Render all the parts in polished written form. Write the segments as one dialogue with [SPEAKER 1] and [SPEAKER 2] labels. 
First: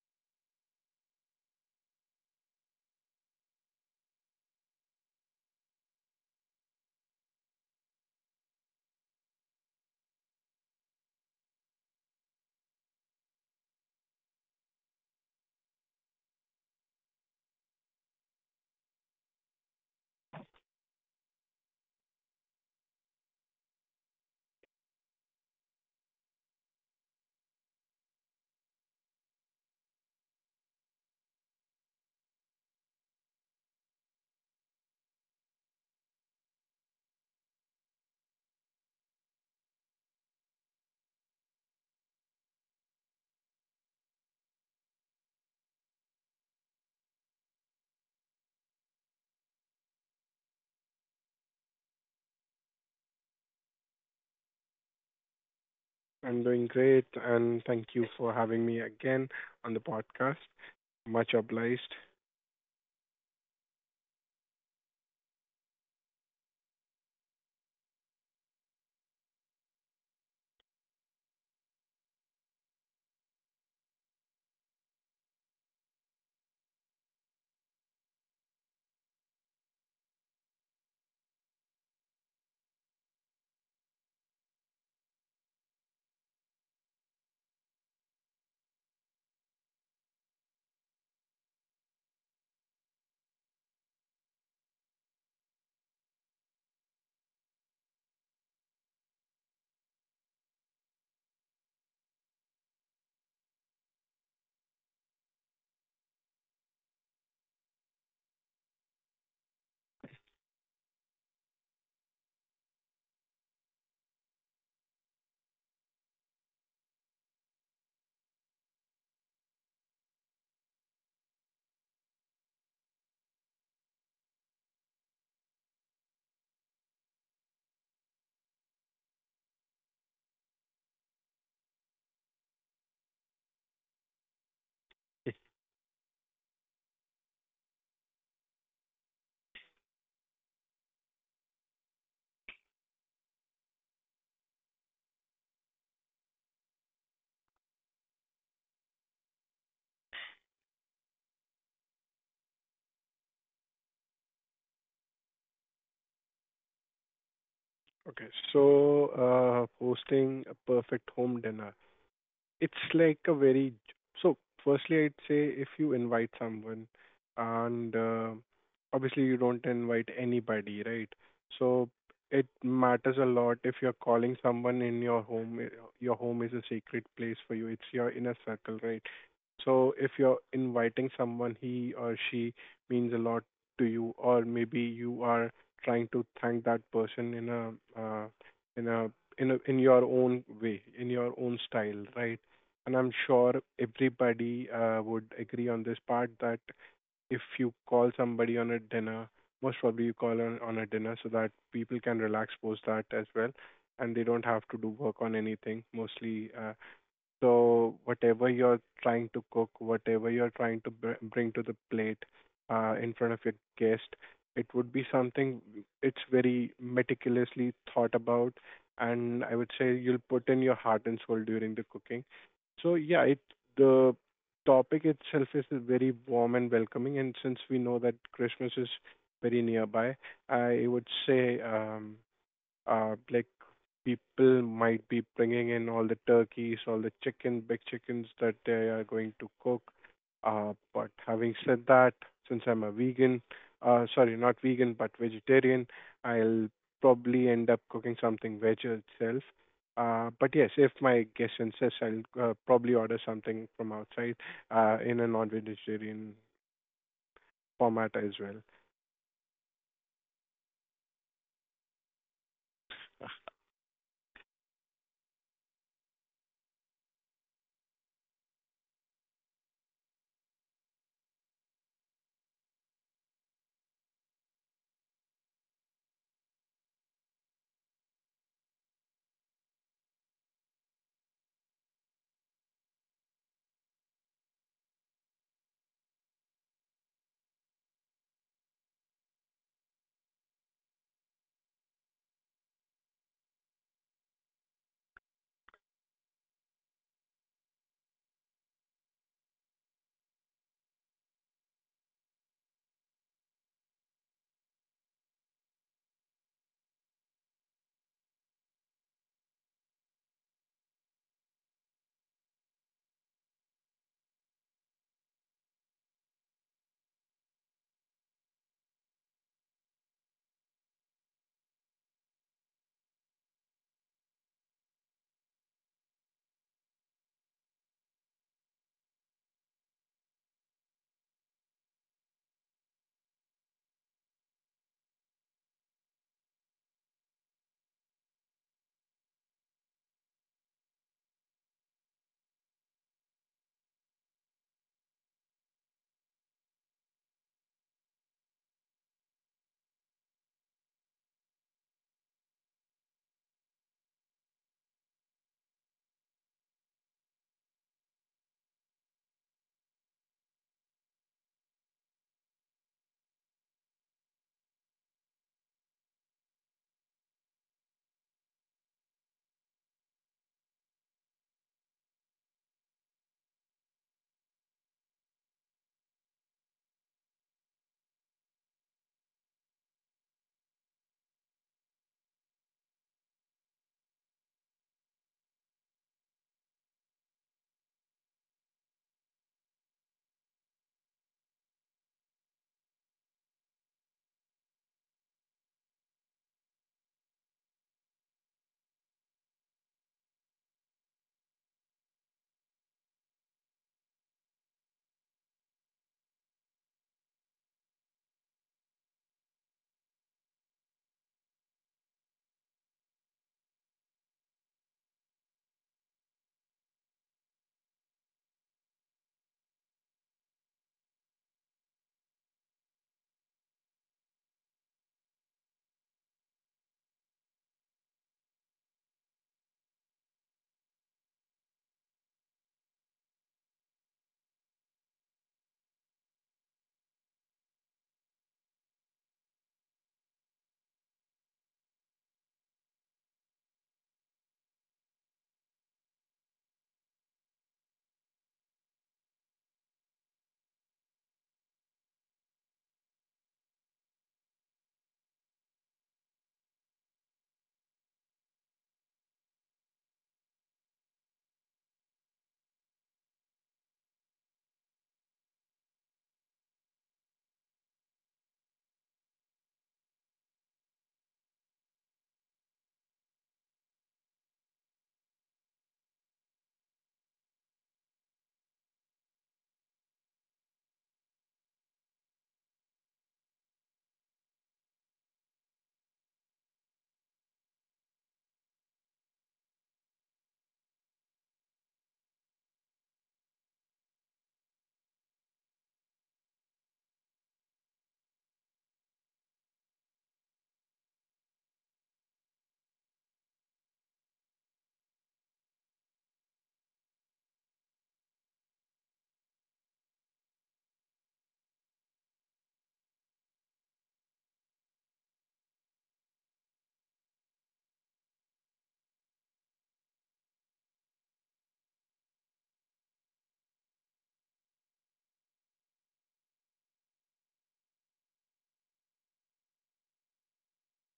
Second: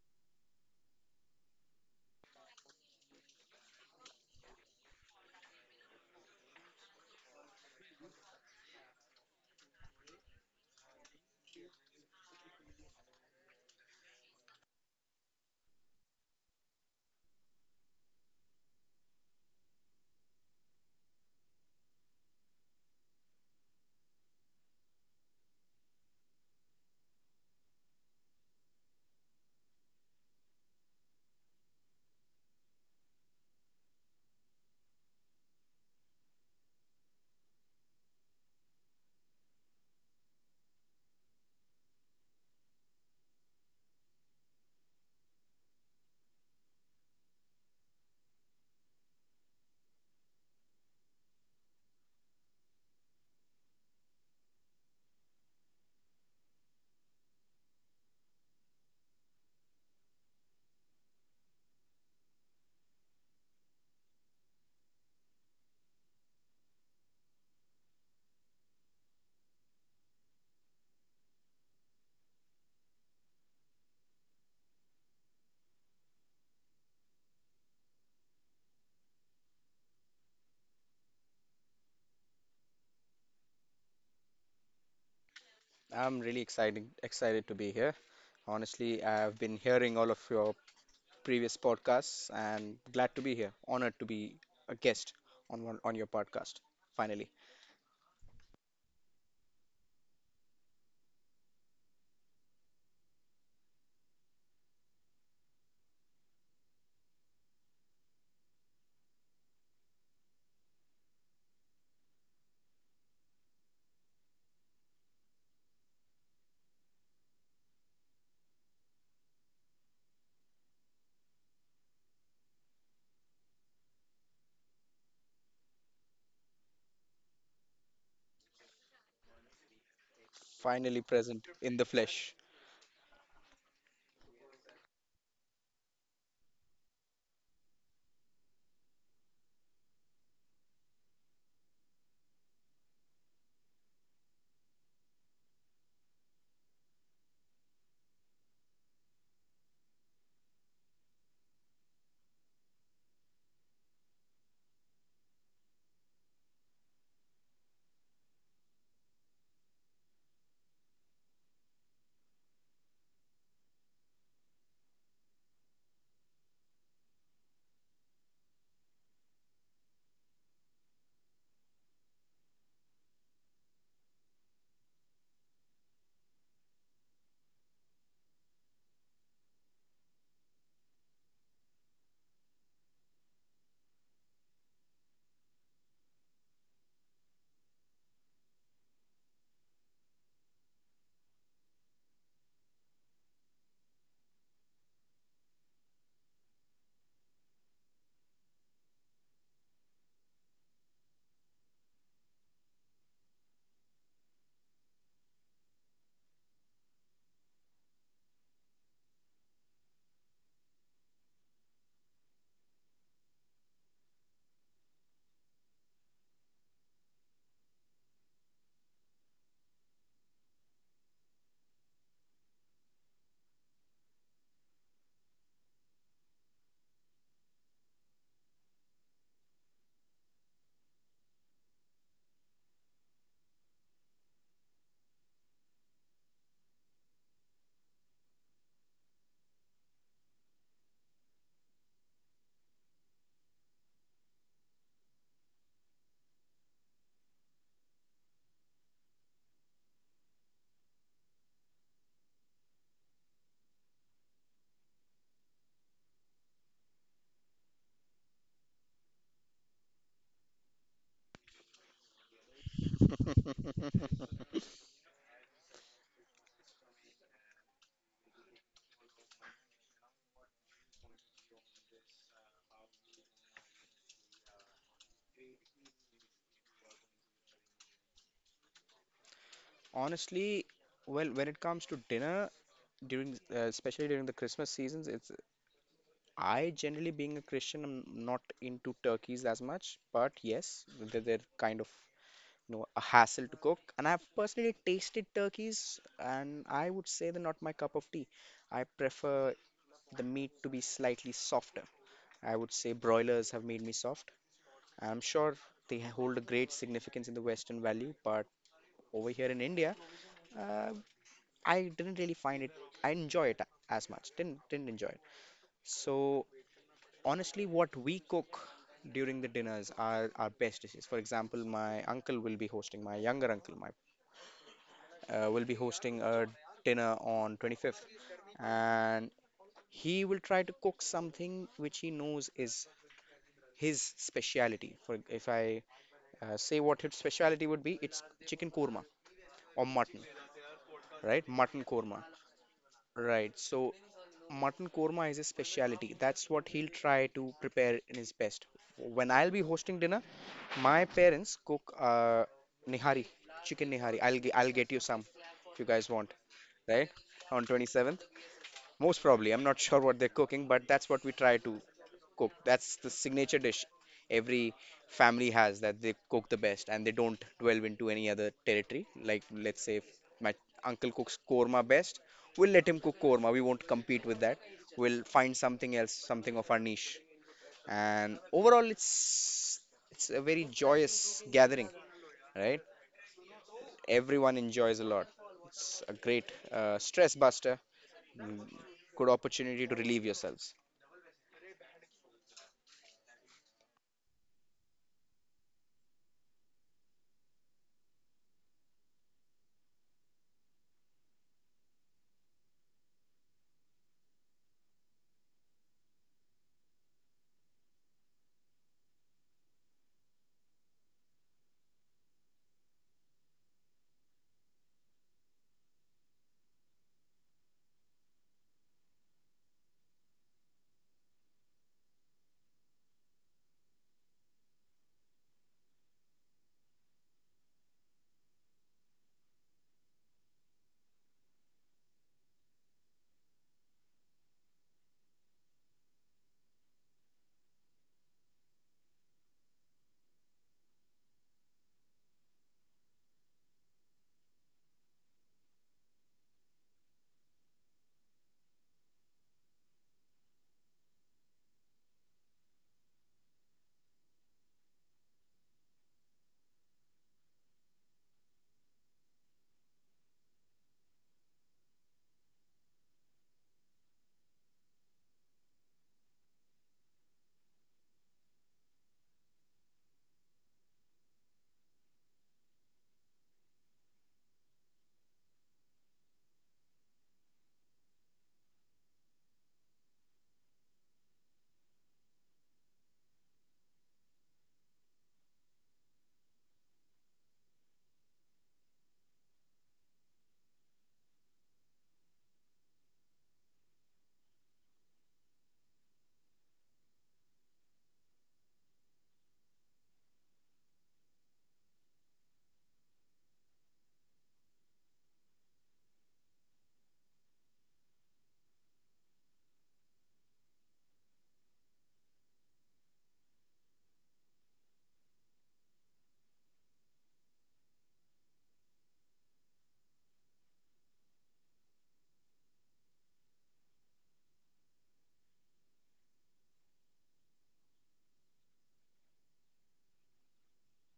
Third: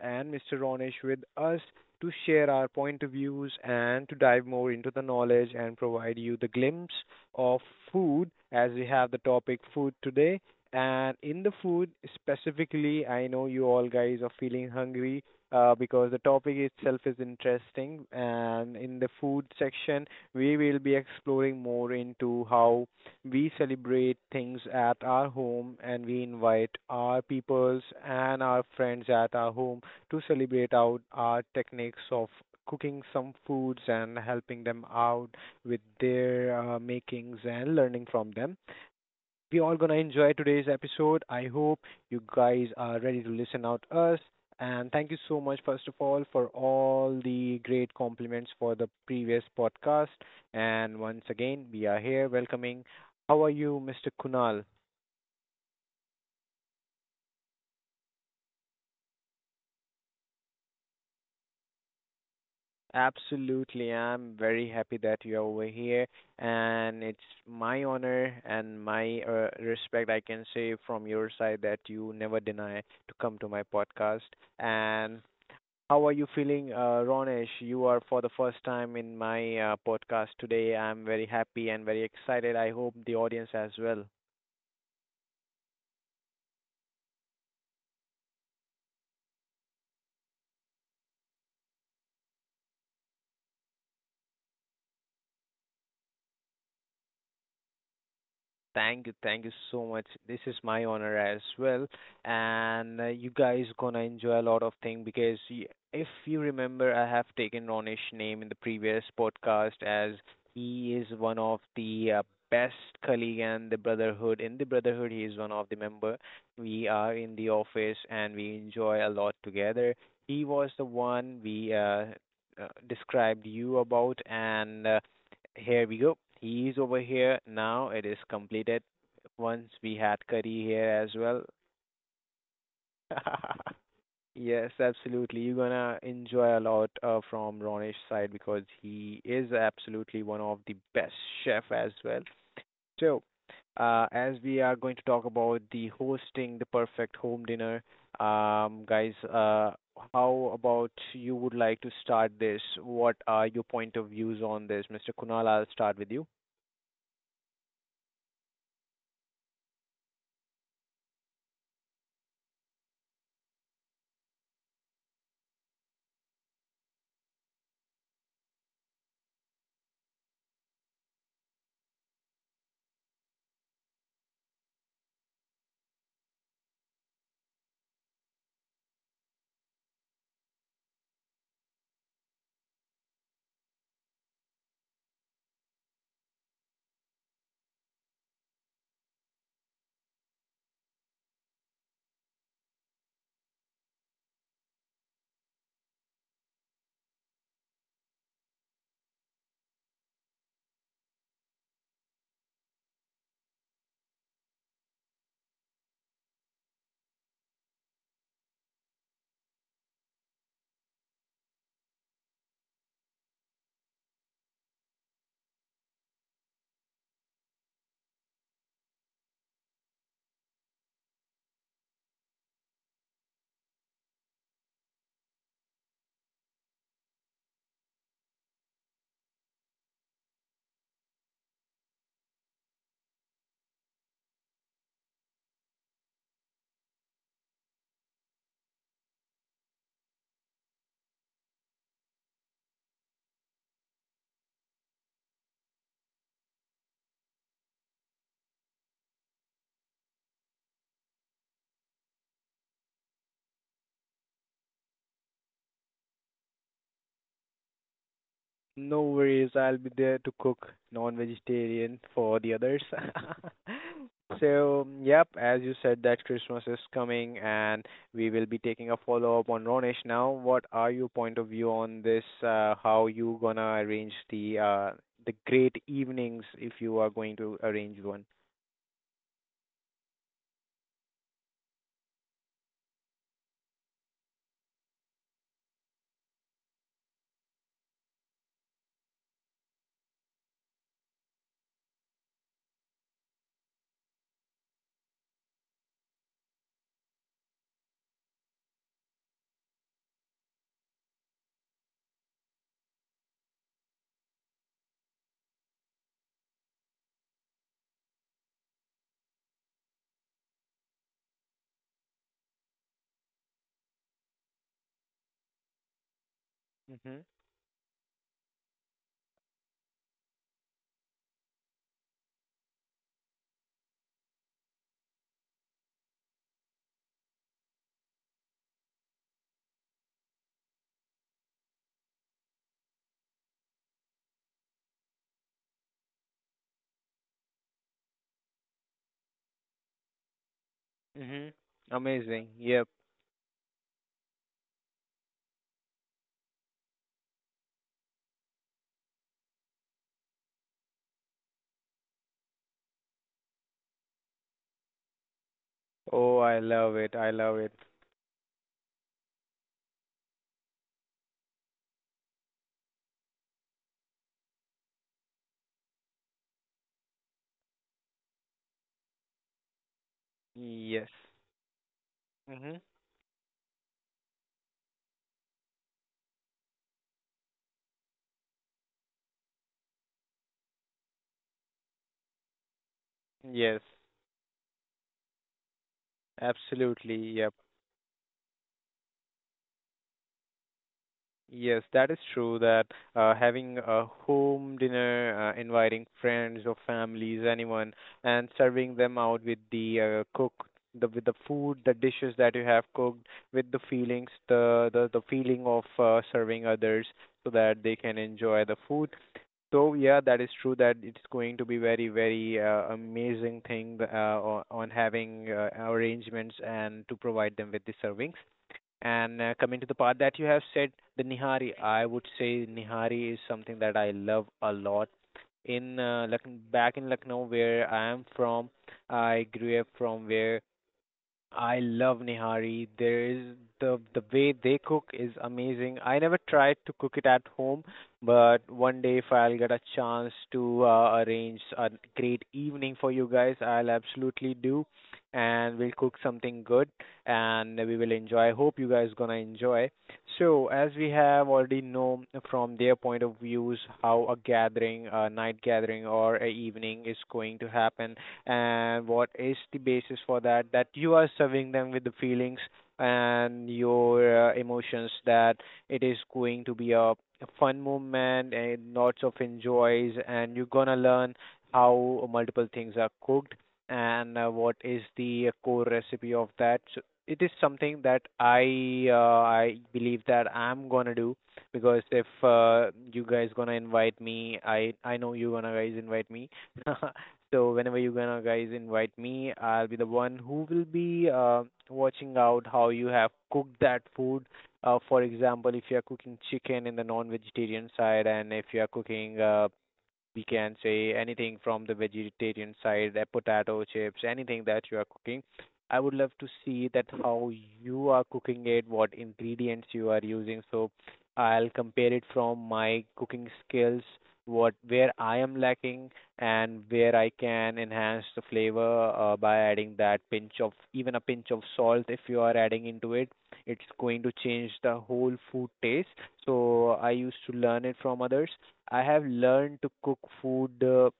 [SPEAKER 1] and Mr. Ronish with us to share our point of views and to dive more into the knowledge and provide you the glimpse of food as we have the topic food today. And in the food specifically, I know you all guys are feeling hungry because the topic itself is interesting. And in the food section, we will be exploring more into how we celebrate things at our home and we invite our peoples and our friends at our home to celebrate out our techniques of cooking some foods and helping them out with their makings and learning from them. We all gonna enjoy today's episode. I hope you guys are ready to listen out us. And thank you so much, first of all, for all the great compliments for the previous podcast. And once again, we are here welcoming. How are you, Mr. Kunal?
[SPEAKER 2] I'm doing great, and thank you for having me again on the podcast. Much obliged.
[SPEAKER 1] Absolutely, I'm very happy that you're over here, and it's my honor and my respect I can say from your side that you never deny to come to my podcast. And how are you feeling, Ronesh? You are for the first time in my podcast today. I'm very happy and very excited. I hope the audience as well.
[SPEAKER 3] I'm really excited to be here. Honestly, I've been hearing all of your previous podcasts and glad to be here. Honored to be a guest on one, on your podcast. Finally,
[SPEAKER 1] Thank you so much. This is my honor as well, and you guys gonna enjoy a lot of thing, because if you remember, I have taken Ronish name in the previous podcast as he is one of the best colleague and the brotherhood. In the brotherhood, he is one of the member. We are in the office and we enjoy a lot together. He was the one we described you about and. Here we go. He's over here now. It is completed. Once we had curry here
[SPEAKER 3] finally,
[SPEAKER 1] as well.
[SPEAKER 3] present in the flesh.
[SPEAKER 1] Yes, absolutely. You're gonna enjoy a lot from Ronish's side, because he is absolutely one of the best chef as well. So, as we are going to talk about the hosting the perfect home dinner, guys, how about you would like to start this? What are your point of views on this, Mr. Kunal? I'll start with you.
[SPEAKER 2] Okay, so hosting a perfect home dinner. It's like a very so Firstly, I'd say if you invite someone and obviously you don't invite anybody, right? So it matters a lot if you're calling someone in your home. Your home is a sacred place for you. It's your inner circle, right? So if you're inviting someone, he or she means a lot to you, or maybe you are trying to thank that person uh, in a in your own way, in your own style, right? And I'm sure everybody would agree on this part that if you call somebody on a dinner, most probably you call on a dinner so that people can relax post that as well, and they don't have to do work on anything. So whatever you're trying to cook, whatever you're trying to bring to the plate in front of your guest, it would be something it's very meticulously thought about, and I would say you'll put in your heart and soul during the cooking. So yeah, it the topic itself is very warm and welcoming, and since we know that Christmas is very nearby, I would say like people might be bringing in all the turkeys, all the chicken, big chickens that they are going to cook. But having said that, since I'm a vegan, sorry, not vegan, but vegetarian, I'll probably end up cooking something veg itself. But yes, if my guest insists, I'll probably order something from outside in a non-vegetarian format as well.
[SPEAKER 1] No worries, I'll be there to cook non-vegetarian for the others. So, yep, as you said that Christmas is coming and we will be taking a follow-up on Ronesh now. What are your point of view on this? How you gonna arrange the the great evenings if you are going to arrange one?
[SPEAKER 3] Honestly, well, when it comes to dinner during, especially during the Christmas seasons, it's I generally being a Christian, I'm not into turkeys as much, but yes, they're kind of know, a hassle to cook. And I've personally tasted turkeys, and I would say they're not my cup of tea. I prefer the meat to be slightly softer. I would say broilers have made me soft. I'm sure they hold a great significance in the Western Valley, but over here in India, uh, I didn't really find it. I enjoy it as much. Didn't enjoy it. So
[SPEAKER 1] Mm-hmm.
[SPEAKER 3] honestly, what we cook during the dinners are our best dishes. For example, my uncle will be hosting, my younger uncle, my will be hosting a dinner on 25th, and he will try to cook something which he knows is his speciality. For if I say what his speciality would be, it's chicken korma or mutton, right?
[SPEAKER 1] Mm-hmm.
[SPEAKER 3] Mutton korma,
[SPEAKER 1] Amazing. Yep.
[SPEAKER 3] right? So mutton korma is his speciality. That's what he'll try to prepare in his best. When I'll be hosting dinner, my parents cook nihari, chicken nihari. I'll get you some if you guys want,
[SPEAKER 1] Oh, I love
[SPEAKER 3] right?
[SPEAKER 1] it. I love
[SPEAKER 3] On
[SPEAKER 1] it.
[SPEAKER 3] 27th. Most probably, I'm not sure what they're cooking, but that's what we try to cook. That's the signature dish every family has that they cook the best and they don't delve into any other territory. Like, let's say if my
[SPEAKER 1] Yes.
[SPEAKER 3] uncle cooks korma best, we'll
[SPEAKER 1] Mm-hmm.
[SPEAKER 3] let him cook korma. We won't compete with that. We'll find something else, something of our niche. And overall, it's a very joyous gathering, right?
[SPEAKER 1] Yes.
[SPEAKER 3] Everyone enjoys a lot. It's a great
[SPEAKER 1] Absolutely.
[SPEAKER 3] stress
[SPEAKER 1] Yep.
[SPEAKER 3] buster, mm, good opportunity to relieve yourselves.
[SPEAKER 1] Yes, that is true that, having a home dinner, inviting friends or families, anyone, and serving them out with the cook, the with the food, the dishes that you have cooked, with the feelings, the feeling of serving others so that they can enjoy the food. So yeah, that is true that it's going to be very, very amazing thing, on having arrangements and to provide them with the servings. And coming to the part that you have said, the Nihari, I would say Nihari is something that I love a lot. In uh, Luck- back in Lucknow, where I am from, I grew up from where I love Nihari. The way they cook is amazing. I never tried to cook it at home, but one day if I'll get a chance to arrange a great evening for you guys, I'll absolutely do, and we'll cook something good and we will enjoy. I hope you guys gonna enjoy. So as we have already known from their point of views how a gathering, a night gathering or a evening is going to happen, and what is the basis for that, that you are serving them with the feelings and your emotions, that it is going to be a fun moment and lots of enjoys, and you're gonna learn how multiple things are cooked, and what is the core recipe of that. So it is something that I believe that I'm gonna do, because if you guys gonna invite me, I know you gonna guys invite me. So whenever you gonna guys invite me, I'll be the one who will be watching out how you have cooked that food. For example, if you are cooking chicken in the non-vegetarian side, and if you are cooking, we can say anything from the vegetarian side, potato chips, anything that you are cooking. I would love to see that how you are cooking it, what ingredients you are using. So I'll compare it from my cooking skills, what where I am lacking and where I can enhance the flavor by adding that pinch of even a pinch of salt if you are adding into it. It's going to change the whole food taste. So I used to learn it from others. I have learned to cook food,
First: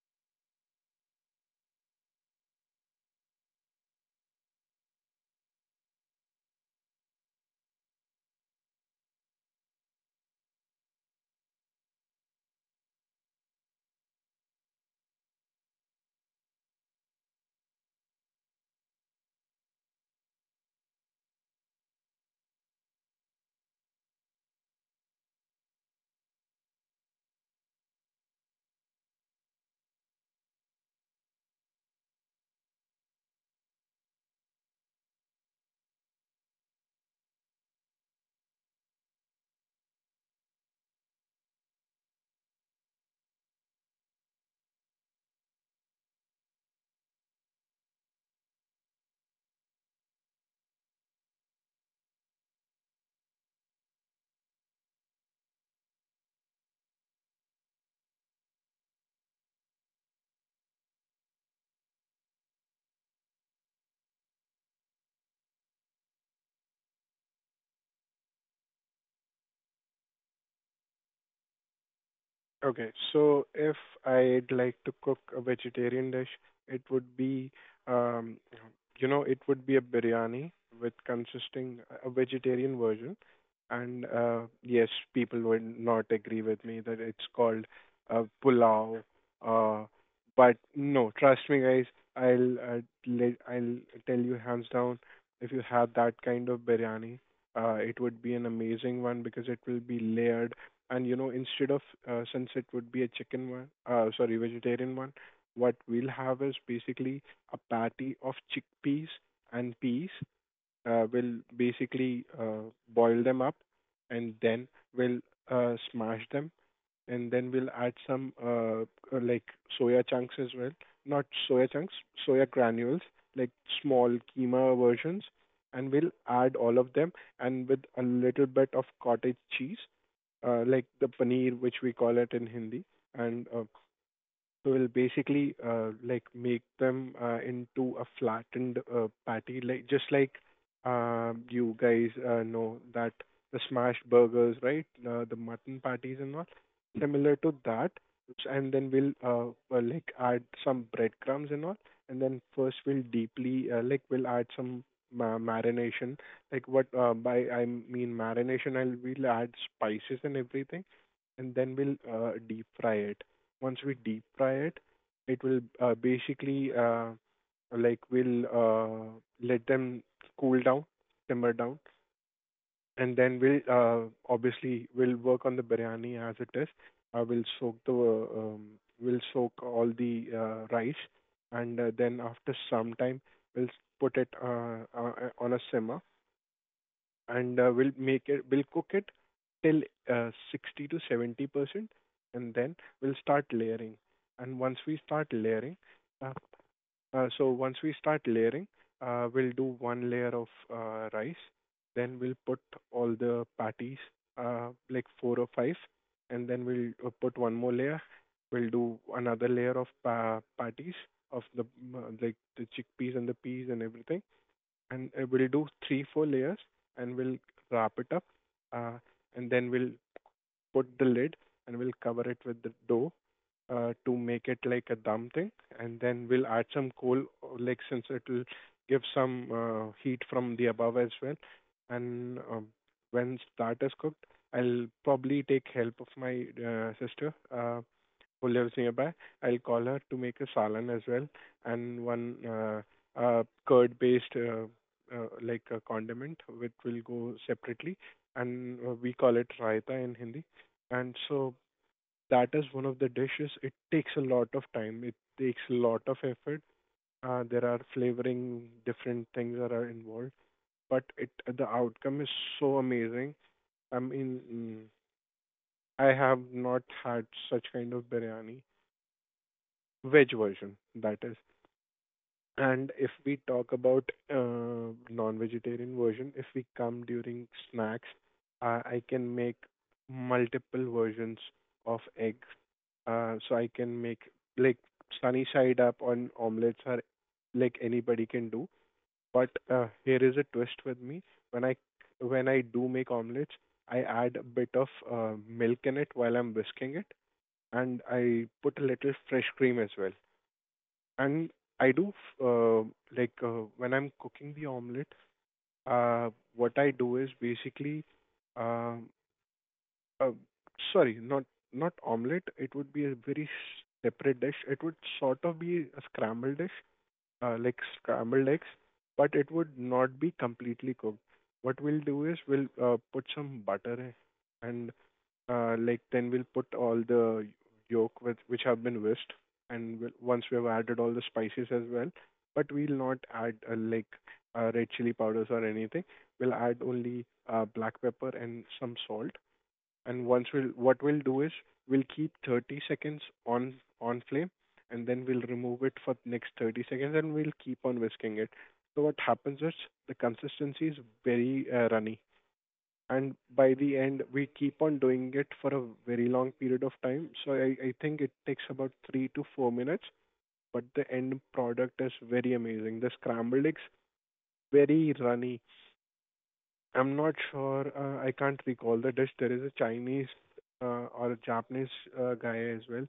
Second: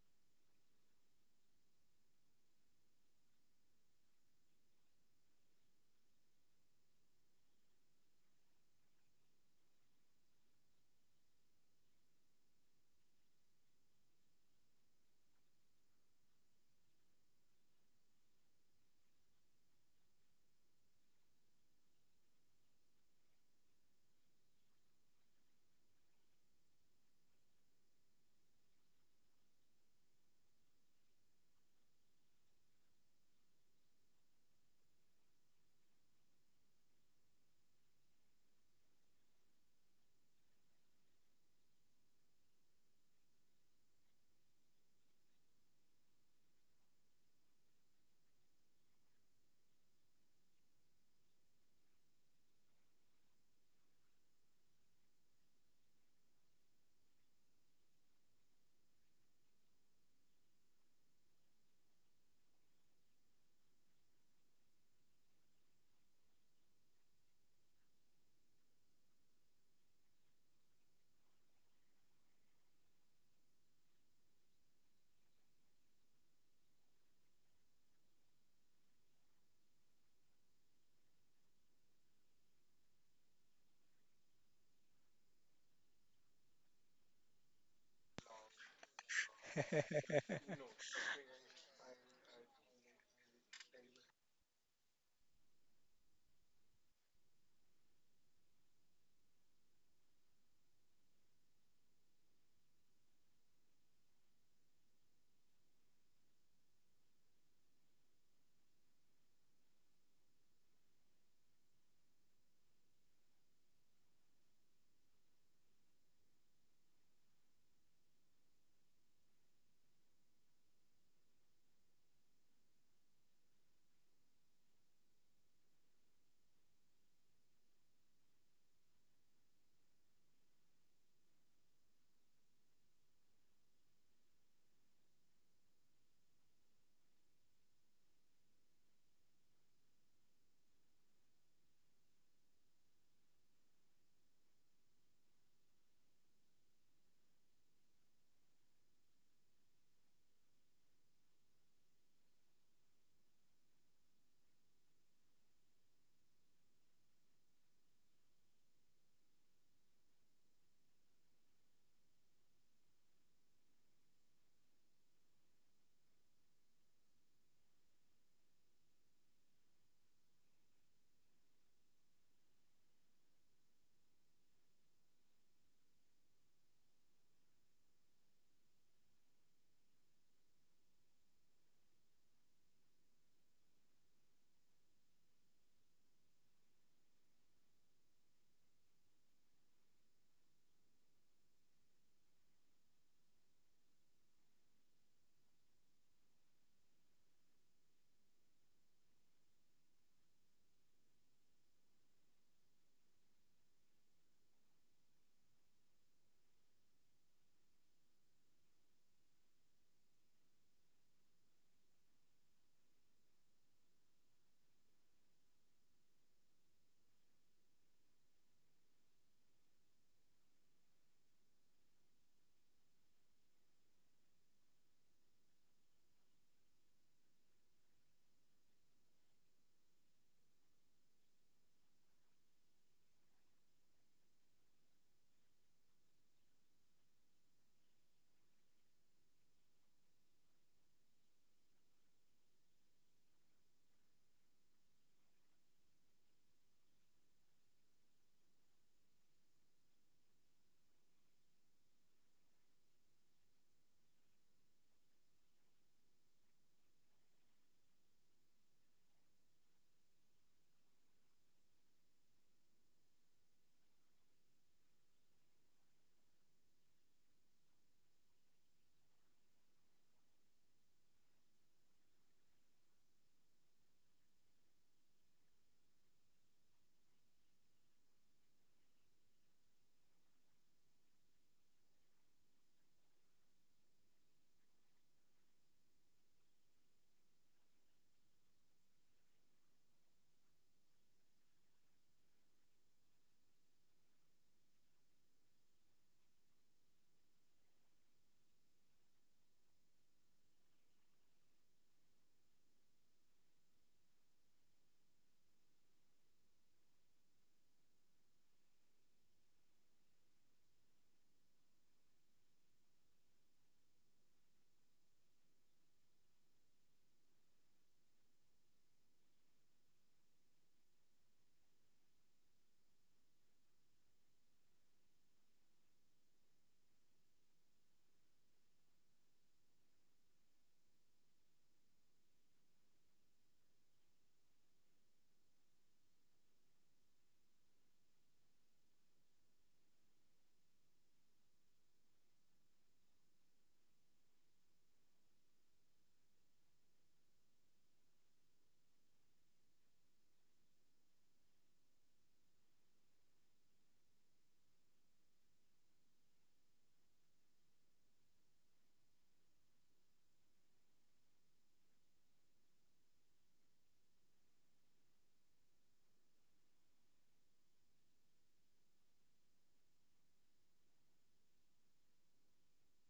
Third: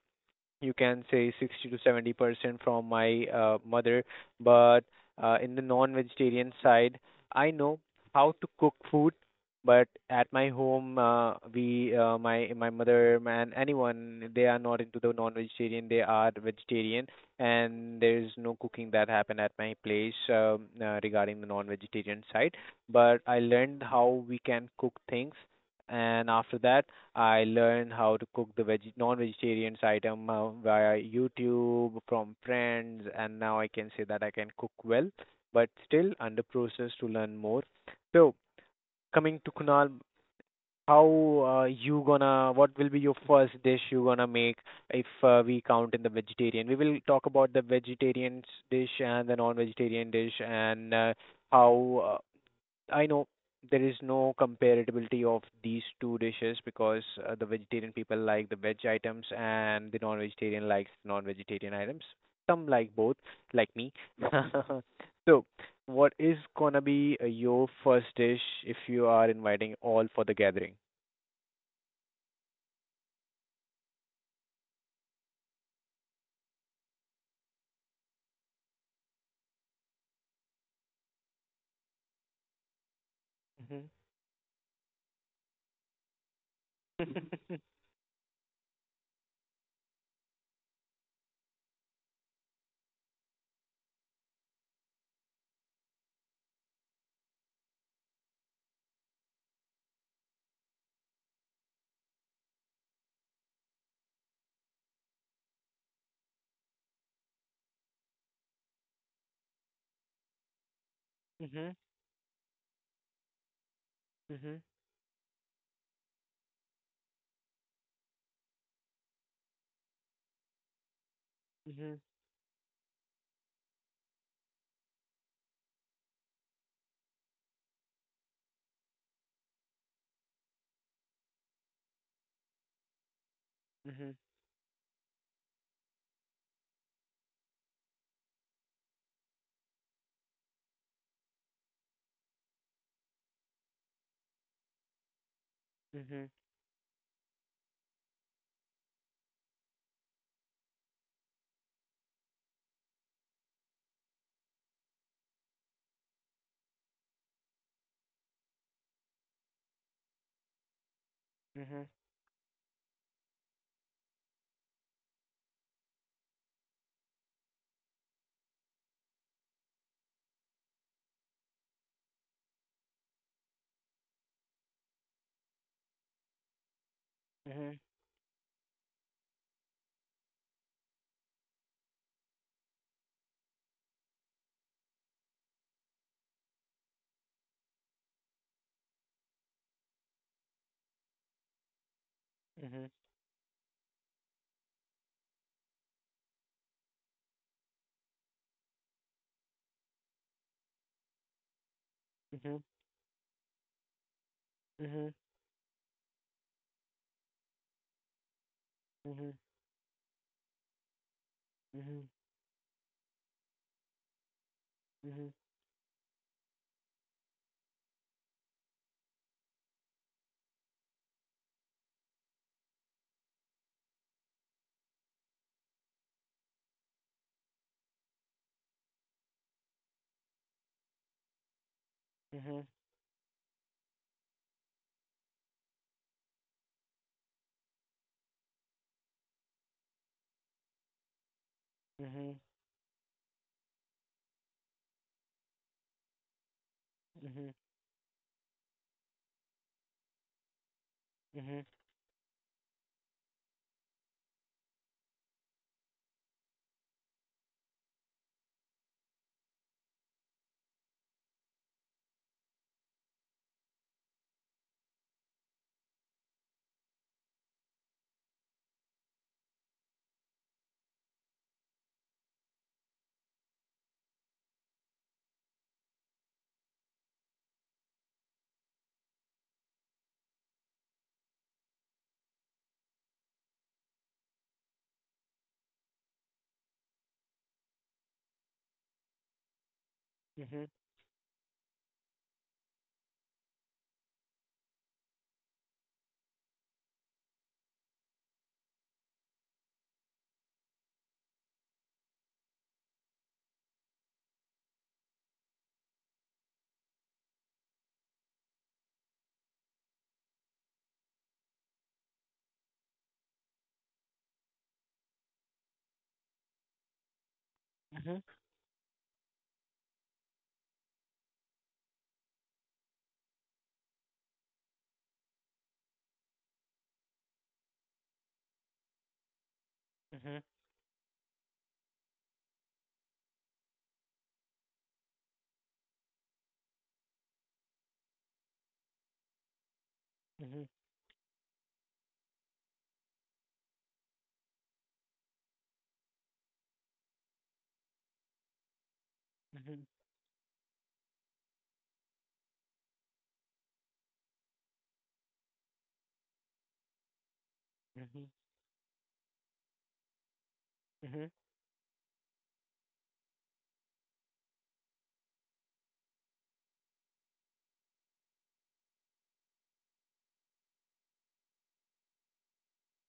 [SPEAKER 1] you can say 60 to 70% from my mother, but in the non-vegetarian side, I know how to cook food, but at my home, we, my mother, man, anyone, they are not into the non-vegetarian, they are vegetarian, and there is no cooking that happen at my place regarding the non-vegetarian side. But I learned how we can cook things, and after that I learned how to cook the veg non-vegetarian item via YouTube from friends, and now I can say that I can cook well, but still under process to learn more. So coming to Kunal, how you gonna? What will be your first dish you gonna make if we count in the vegetarian? We will talk about the vegetarian dish and the non-vegetarian dish, and how I know there is no comparability of these two dishes, because the vegetarian people like the veg items and the non-vegetarian likes non-vegetarian items. Some like both, like me. So, what is gonna be your first dish if you are inviting all for the gathering?
[SPEAKER 2] Okay, so if I'd like to cook a vegetarian dish, it would be, um, you know, it would be a biryani with consisting a vegetarian version.
[SPEAKER 1] Mhm.
[SPEAKER 2] And yes, people would not agree with me that it's called pulao. Uh, but no, trust me, guys. I'll uh, I'll tell you hands down, if you have that kind of biryani, it would be an amazing one because it will be layered, and you know, instead of since it would be a chicken one sorry, vegetarian one, what we'll have is basically a patty of chickpeas and peas. We'll
[SPEAKER 1] Mhm.
[SPEAKER 2] basically boil them up, and
[SPEAKER 1] Mhm.
[SPEAKER 2] then we'll smash them, and then we'll add some like soya chunks as well, not soya chunks,
[SPEAKER 1] Mhm.
[SPEAKER 2] soya granules, like small keema versions, and we'll add all of them, and with a little bit of cottage cheese, like the paneer, which we call it in Hindi. And
[SPEAKER 1] Mhm.
[SPEAKER 2] So we'll basically like make them into a flattened patty, like just like, you guys know that, the smashed burgers, right? The mutton patties
[SPEAKER 1] Mhm.
[SPEAKER 2] and all, similar to that. And then we'll like add some breadcrumbs and all, and then first we'll deeply like we'll add some marination. Like what by I mean marination, I'll we'll add spices and everything, and then
[SPEAKER 1] Mhm.
[SPEAKER 2] we'll deep fry it. Once we deep fry it, it will basically like will let them cool down, simmer down, and then we'll obviously we'll work on the biryani as it is. Uh, we'll soak
[SPEAKER 1] Mhm.
[SPEAKER 2] the uh, um, we'll soak all the rice, and then after some time we'll put it on a simmer, and we'll cook it till 60 to 70%, and
[SPEAKER 1] Mhm.
[SPEAKER 2] then
[SPEAKER 1] Mhm.
[SPEAKER 2] we'll start layering. And uh, once we start layering, we'll do one layer of rice, then we'll put
[SPEAKER 1] Mhm.
[SPEAKER 2] all the patties, like
[SPEAKER 1] Mhm.
[SPEAKER 2] four or five, and then we'll put one more layer. We'll do
[SPEAKER 1] Mhm. Mhm.
[SPEAKER 2] another layer of patties of the
[SPEAKER 1] Mhm.
[SPEAKER 2] like the chickpeas and the peas and everything, and we'll do three, four layers, and we'll wrap it up. Uh, and then we'll put the lid, and we'll cover it with the dough to make it like a dum thing. And then we'll add some coal, like, since it'll give some heat from the above as well. And
[SPEAKER 1] Mhm.
[SPEAKER 2] When that is cooked, I'll probably take help of my sister, who lives nearby. I'll call her to make a salan as well, and one
[SPEAKER 1] Mhm.
[SPEAKER 2] curd based like a condiment which will go
[SPEAKER 1] Mhm.
[SPEAKER 2] separately, and we call it raita in Hindi. And so
[SPEAKER 1] Mhm.
[SPEAKER 2] that is one of the dishes. It takes a lot of time. It takes a lot of effort. There are flavoring different things that are involved, but it the outcome is so amazing. I mean, I have not had such kind of biryani veg version that is. And if we talk about non-vegetarian version, if we come during snacks, I can make multiple versions of egg. So I can make like sunny side up on omelets are like anybody can do. But here is a
[SPEAKER 1] Mhm.
[SPEAKER 2] twist with me. When I when I do make omelets, I add a bit of milk in it while I'm whisking it, and I put a little fresh cream as well. And I do f- like when I'm cooking the omelet, uh, what I do is basically, um, uh, sorry, not omelet. It would be a very separate dish. It would sort of be a scrambled dish, like
[SPEAKER 1] Mhm.
[SPEAKER 2] scrambled eggs, but it would not be completely cooked. What we'll do is we'll put some butter in, and like then we'll put all the yolk which have been whisked, and
[SPEAKER 1] Mhm.
[SPEAKER 2] once we have added all the spices as well, but we'll not add red chili powders or anything. We'll add only black pepper and some salt. And once
[SPEAKER 1] Mhm.
[SPEAKER 2] we'll what we'll do is we'll keep 30 seconds on flame, and then we'll remove it for next 30 seconds, and we'll keep on whisking it. So what happens is
[SPEAKER 1] Mhm.
[SPEAKER 2] the consistency is very runny, and by the end, we keep on doing it for a very long period of time, so I think
[SPEAKER 1] Mhm.
[SPEAKER 2] it takes about 3 to 4 minutes, but the
[SPEAKER 1] Mhm.
[SPEAKER 2] end product is very amazing, the scrambled eggs, very runny. I'm not sure. I can't recall the dish. There is a Chinese or a Japanese guy as well.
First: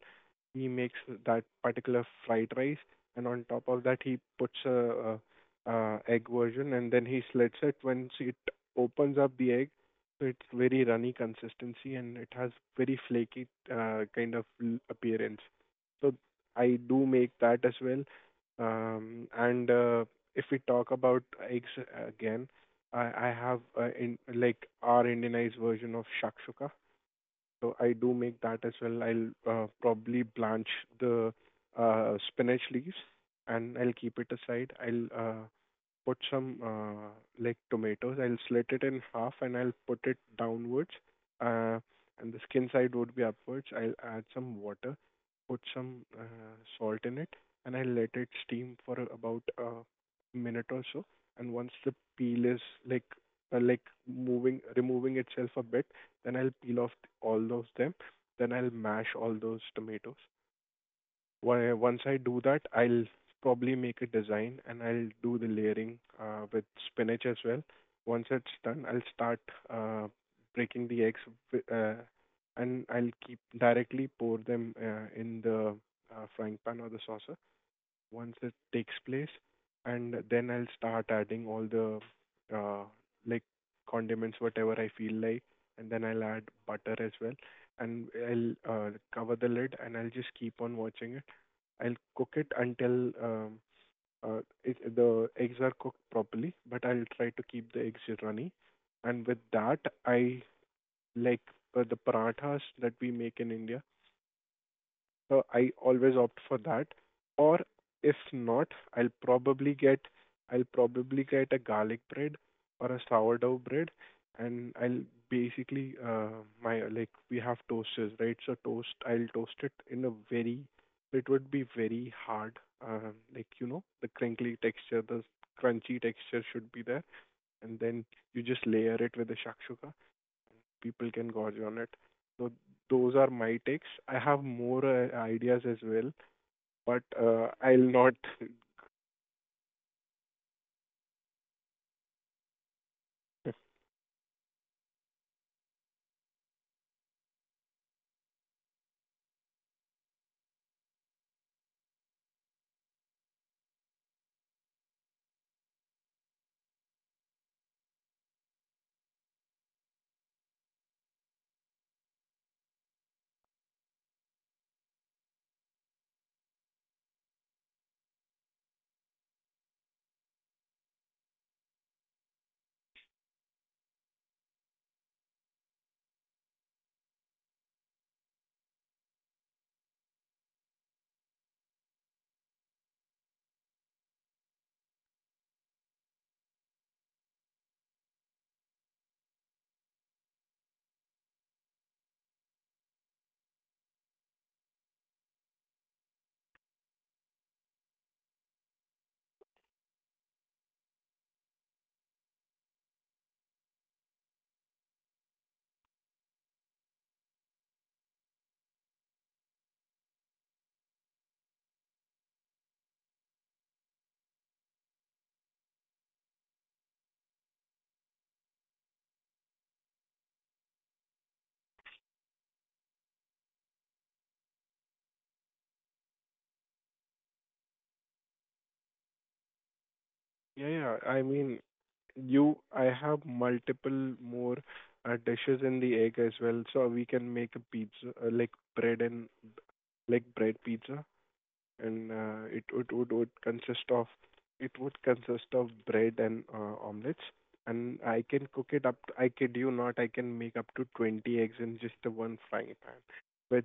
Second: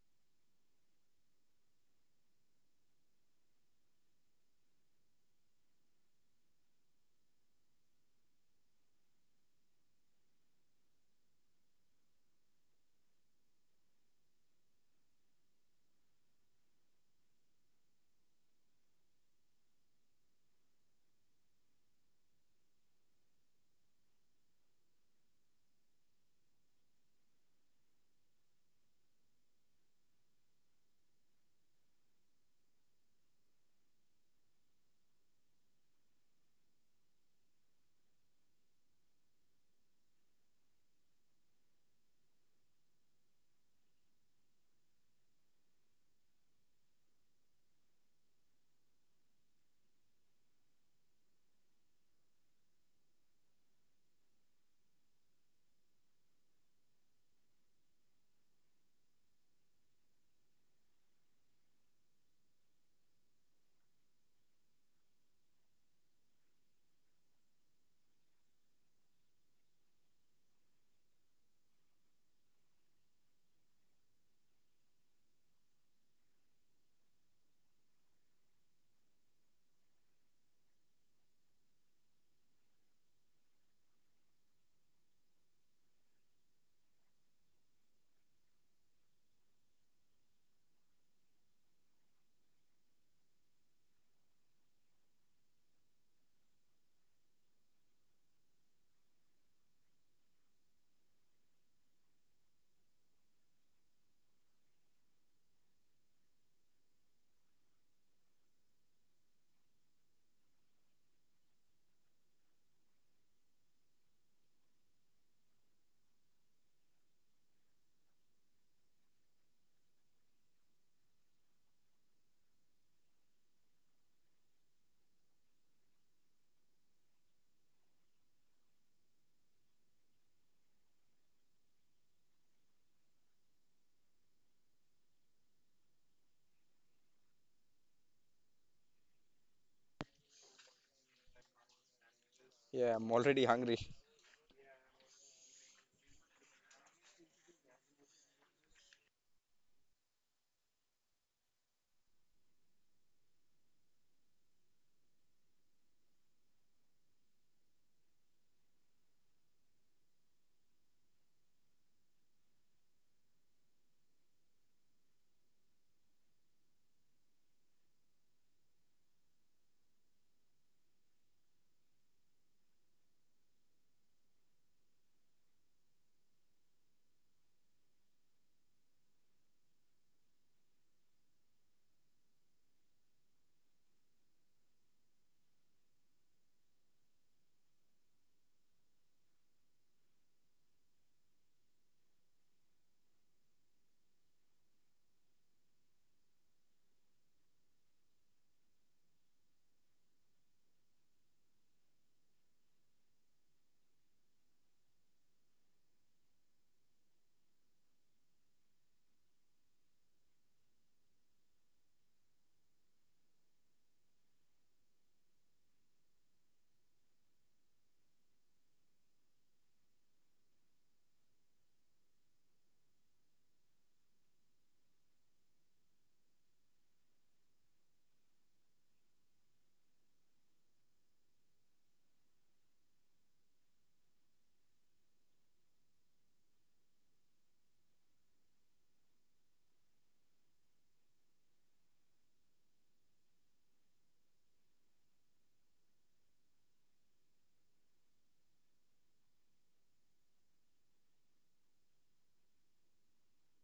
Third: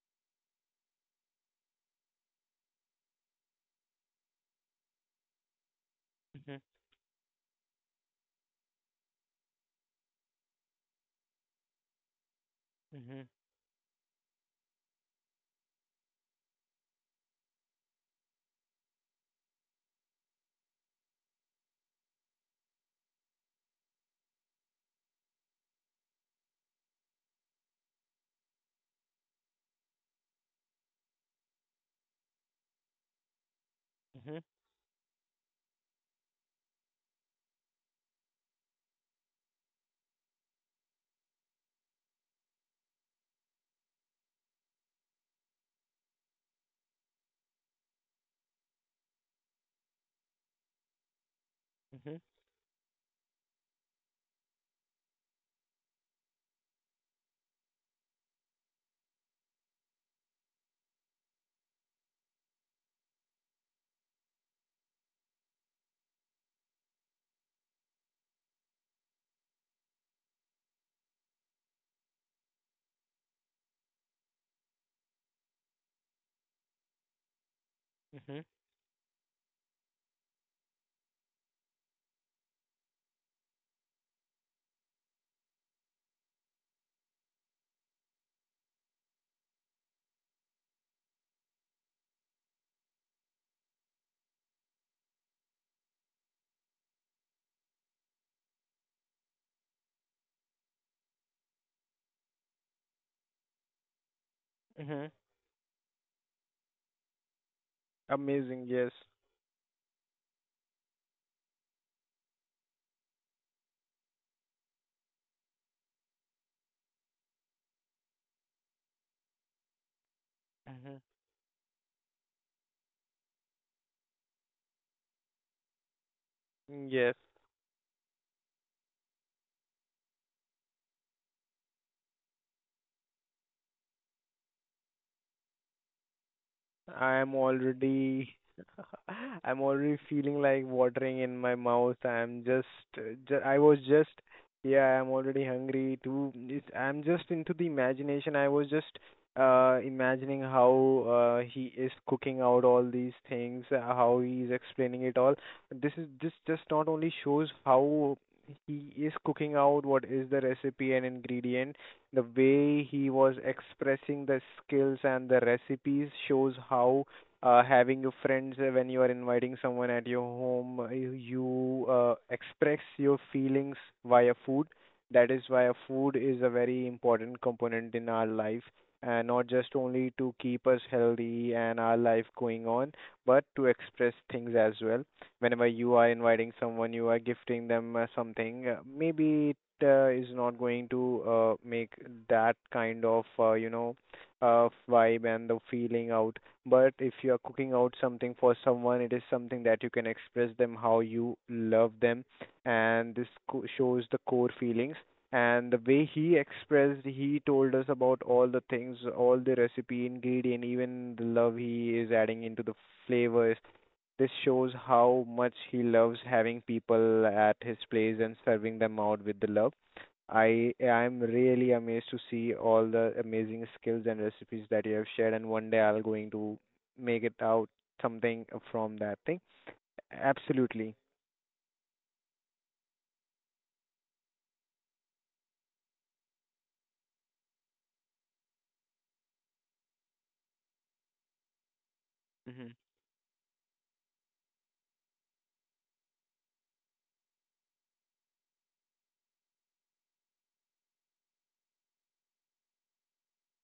[SPEAKER 2] He makes that particular fried rice, and on top of that, he puts a, egg
[SPEAKER 1] Mhm.
[SPEAKER 2] version, and then he slits it. Once it opens up the egg, so it's very runny consistency, and it has very
[SPEAKER 1] Mhm.
[SPEAKER 2] flaky kind of appearance. So I do make that as well. And If we talk about eggs again, I have in like our Indianized version of shakshuka. So I do make that as well. I'll probably blanch the spinach leaves, and I'll keep it
[SPEAKER 1] Mhm.
[SPEAKER 2] aside. I'll put some like tomatoes. I'll slit it in half, and I'll put it downwards, uh, and the skin side would be upwards. I'll add some water, put some salt in it, and I'll let it steam for about a minute or so. And once the
[SPEAKER 1] Mhm.
[SPEAKER 2] peel is like like moving removing itself a bit, then I'll peel off all those them. Then I'll mash all those tomatoes. Once I do that, I'll probably make a design, and I'll do the layering with spinach as well. Once it's done, I'll start uh, breaking the eggs, wi- uh, and I'll keep directly pour them in the frying pan or the saucer once
[SPEAKER 1] Mhm.
[SPEAKER 2] it takes place. And then I'll start adding all the uh, like condiments, whatever I feel like. And then I'll add butter as well. And I'll cover the lid, and I'll just keep on watching it. I'll cook it until the eggs are cooked properly, but I'll try to keep the eggs runny. And with that, I like the parathas that we make in India.
[SPEAKER 1] Mhm.
[SPEAKER 2] So I always opt for that. Or if
[SPEAKER 1] Amazing,
[SPEAKER 2] not,
[SPEAKER 1] yes.
[SPEAKER 2] I'll probably get I'll probably get a garlic bread or a sourdough bread, and I'll basically my like we have toasters, right? So toast I'll toast it in a very,
[SPEAKER 1] Mhm.
[SPEAKER 2] it would be very hard, like you know, the crinkly texture, the crunchy texture should be there,
[SPEAKER 1] Yes.
[SPEAKER 2] and then you just layer it with the shakshuka, people can gorge on it. So those are my takes. I have more ideas as well, but
[SPEAKER 1] I'm
[SPEAKER 2] I'll not.
[SPEAKER 1] already I'm already feeling like watering in my mouth. I'm
[SPEAKER 3] Yeah,
[SPEAKER 1] just,
[SPEAKER 3] I'm already
[SPEAKER 2] yeah,
[SPEAKER 1] I
[SPEAKER 3] hungry.
[SPEAKER 1] was just, yeah, I'm already hungry too. It's, I'm just into the imagination. I was just imagining how he is cooking out all these things, how he is explaining it all. This is this just not only shows how he is cooking out what is the recipe and ingredient, the way he was expressing the skills and the recipes shows how, having your friends, when you are inviting someone at your home, you express your feelings via food. That is why a food is a very important component in our life, and not just only to keep us healthy and our life going on, but to express things as well. Whenever you are inviting someone, you are gifting them something, maybe it is not going to make that kind of, vibe and the feeling out. But if you are cooking out something for someone, it is something that you can express them how you love them, and this shows the core feelings. And the way he expressed, he told us about all the things, all the recipe, ingredient, even the love he is adding into the flavors, this shows how much he loves having people at his place and serving them out with the love. I'm really amazed to see all the amazing skills and recipes that you have shared, and one day I'll going to make it out something from that thing. Absolutely.
[SPEAKER 2] yeah. I mean, you. I have multiple more dishes in the egg as well, so we can make a pizza, like bread pizza. And it
[SPEAKER 1] Mhm.
[SPEAKER 2] would consist of it would consist of bread and omelets, and I can cook it up. I kid you not, I can make up to 20 eggs in just the one frying pan with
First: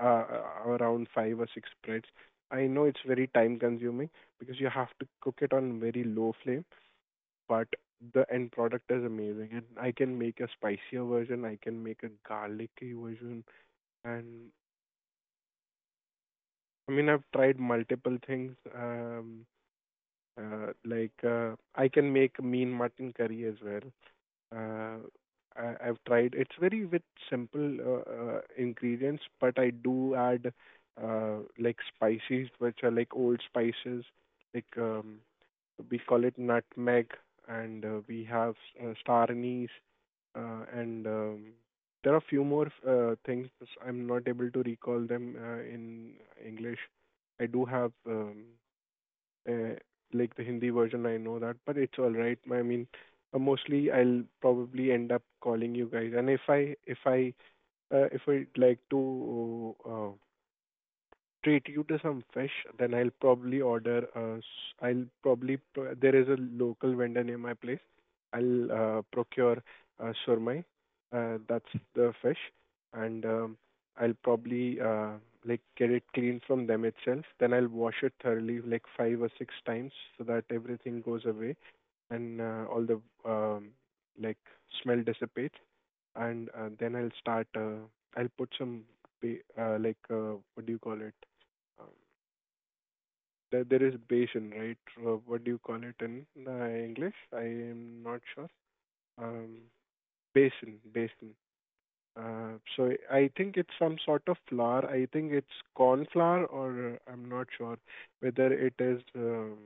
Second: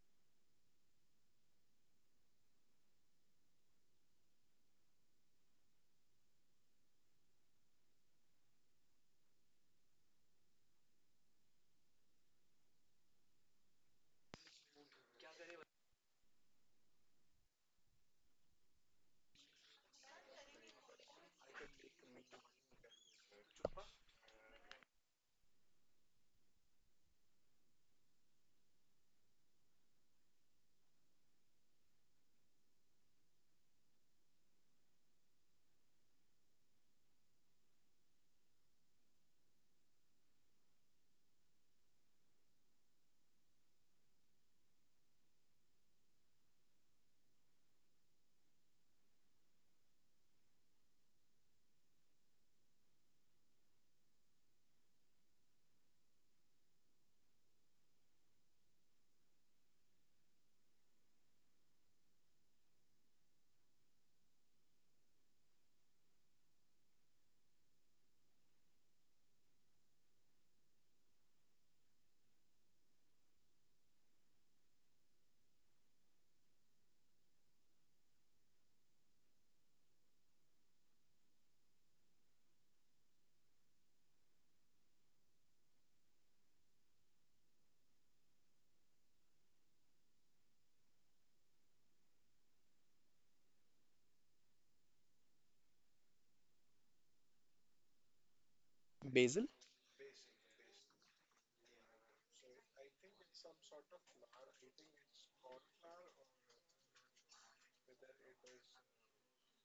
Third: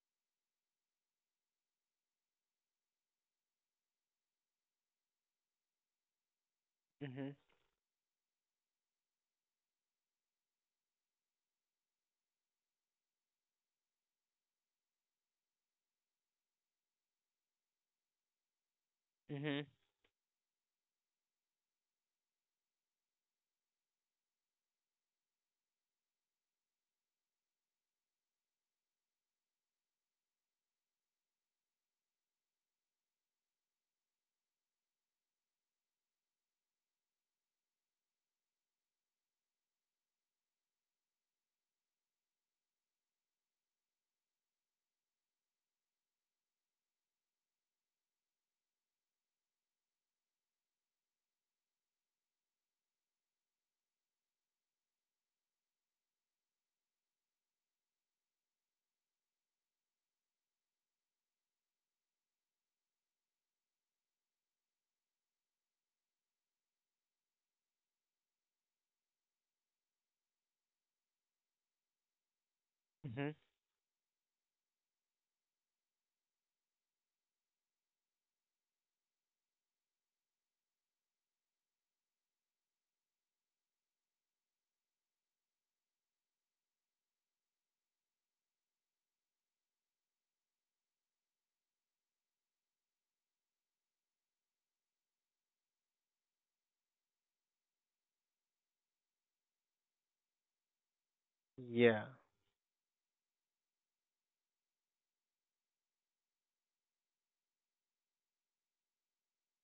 [SPEAKER 2] uh, around five or six breads. I know it's very time consuming because you have to cook it on very low flame,
[SPEAKER 1] Mhm.
[SPEAKER 2] but the end product is amazing. And I can make a spicier version, I can make a garlicky version, and I mean, I've tried multiple things.
[SPEAKER 1] Mhm.
[SPEAKER 2] Like I can make mean mutton curry as well. Uh, I've tried. It's very with simple ingredients, but I do add like spices, which are like old spices. Like we call it nutmeg, and we have star anise, and there are a few more things. I'm not able to recall them in English. I do have. Uh, like the Hindi version, I know that, but it's all right. I mean, mostly I'll probably end up calling you guys. And if I if I'd like to treat you to some fish, then I'll probably order. I'll probably there is a local vendor near my place. I'll procure surmai. That's the fish, and
[SPEAKER 1] Mhm.
[SPEAKER 2] I'll probably like get it clean from them itself. Then I'll wash it thoroughly, like five or six times, so that everything goes away, and all the um, like smell dissipates. And then I'll start. I'll put some like what do you call it? um, there is Bayesian, right? What do you call it in English? I am not sure.
[SPEAKER 3] Basil?
[SPEAKER 2] Um, Bayesian, Bayesian.
[SPEAKER 1] Yeah.
[SPEAKER 2] So I think it's some sort of flour. I think it's corn flour, or I'm not sure whether it is. Um,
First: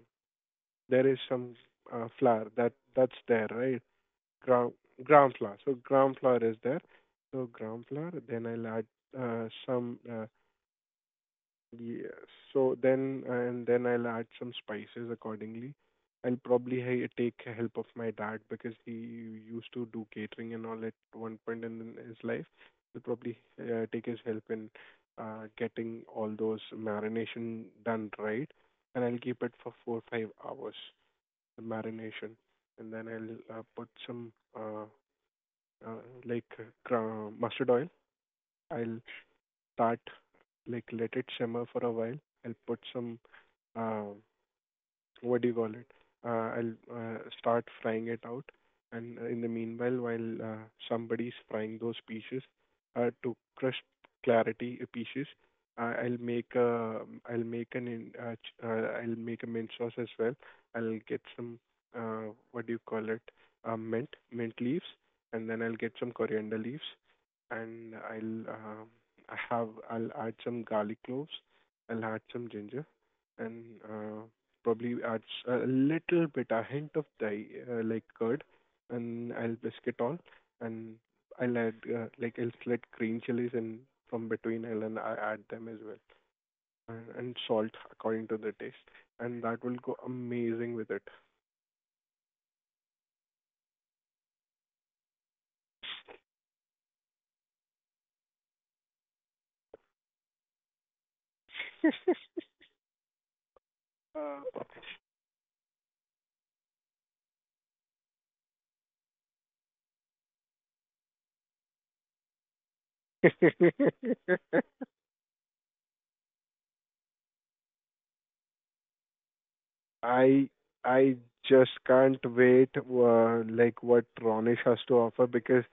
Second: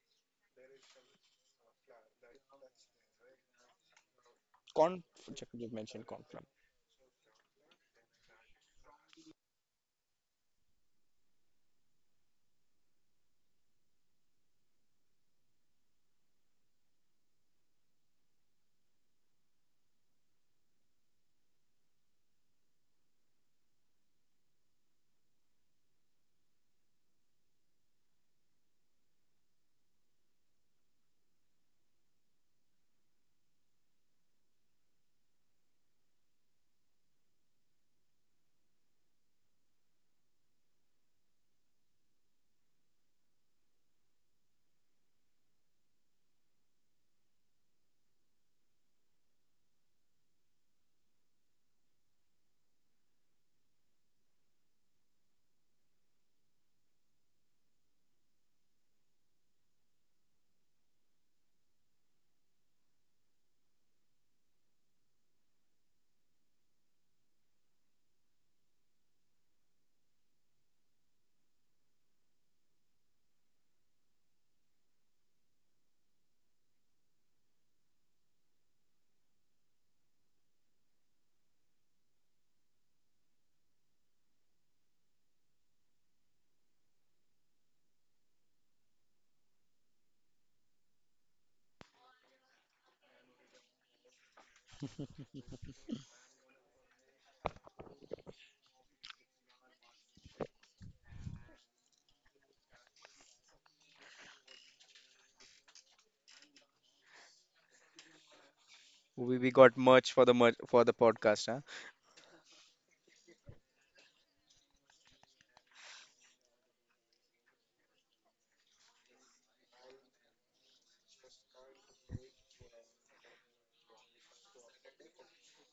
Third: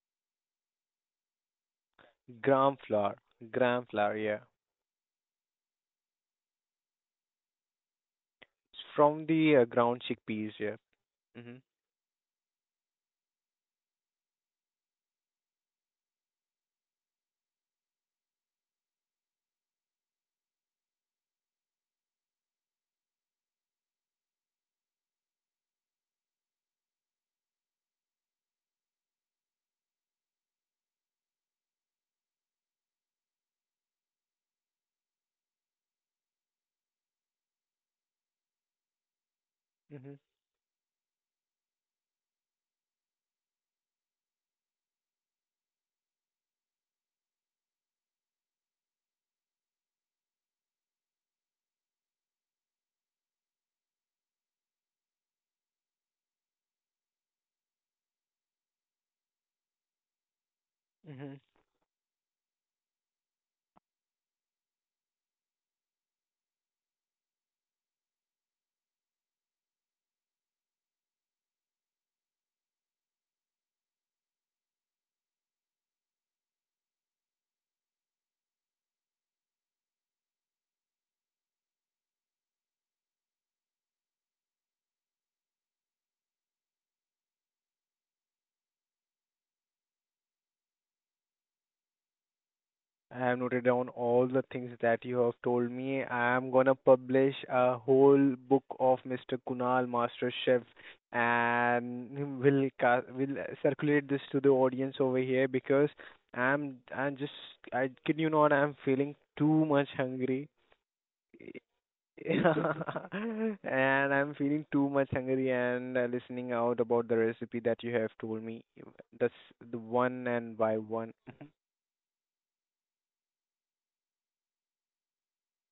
[SPEAKER 2] there is some flour that
[SPEAKER 1] Gram flour.
[SPEAKER 2] that's there, right?
[SPEAKER 1] Gram flour. Yeah.
[SPEAKER 2] Ground
[SPEAKER 3] Corn?
[SPEAKER 2] ground flour.
[SPEAKER 3] You
[SPEAKER 2] So
[SPEAKER 3] mentioned
[SPEAKER 2] ground flour
[SPEAKER 3] cornflour.
[SPEAKER 2] is there. So ground flour. Then I'll add
[SPEAKER 1] From the
[SPEAKER 2] some
[SPEAKER 1] ground chickpeas. Yeah. Mhm.
[SPEAKER 2] yes. So then, and then I'll add some spices accordingly. I'll probably take help of my dad because he used to do catering and all at one point in his life. I'll probably take his help in getting all those marination done right, and I'll keep it for 4 or 5 hours, the marination, and then I'll put some uh, uh, like mustard oil. I'll start, like let it simmer for a while. I'll put some uh, what do you call it? I'll start frying it out, and in the meanwhile, while somebody's frying those pieces, to crisp clarity pieces, I'll make a I'll make an in, ch- I'll make a mint sauce as well. I'll get
[SPEAKER 1] Mhm.
[SPEAKER 2] some what do you call it? Mint leaves, and then I'll get some coriander leaves, and I have I'll add some garlic cloves. I'll add some ginger, and probably adds a little bit, a hint of the like curd, and I'll whisk it all, and I'll add like I'll slit green chilies in from between, and then I add them as well, and salt according to the taste, and that will go amazing with it.
[SPEAKER 1] I have noted down all the things that you have told me. I am gonna publish a whole book of Mr. Kunal Master Chef, and will will circulate this to the audience over here, because I'm just. I kid you not, I'm feeling
[SPEAKER 3] We, we
[SPEAKER 1] too
[SPEAKER 3] got
[SPEAKER 1] much
[SPEAKER 3] merch for the
[SPEAKER 1] hungry.
[SPEAKER 3] merch for the podcast, huh?
[SPEAKER 2] Uh,
[SPEAKER 1] And I'm feeling too much hungry and listening out about the recipe that you have told me. That's the one
[SPEAKER 2] I
[SPEAKER 1] and by one.
[SPEAKER 2] I just can't wait like what Ronish has to offer because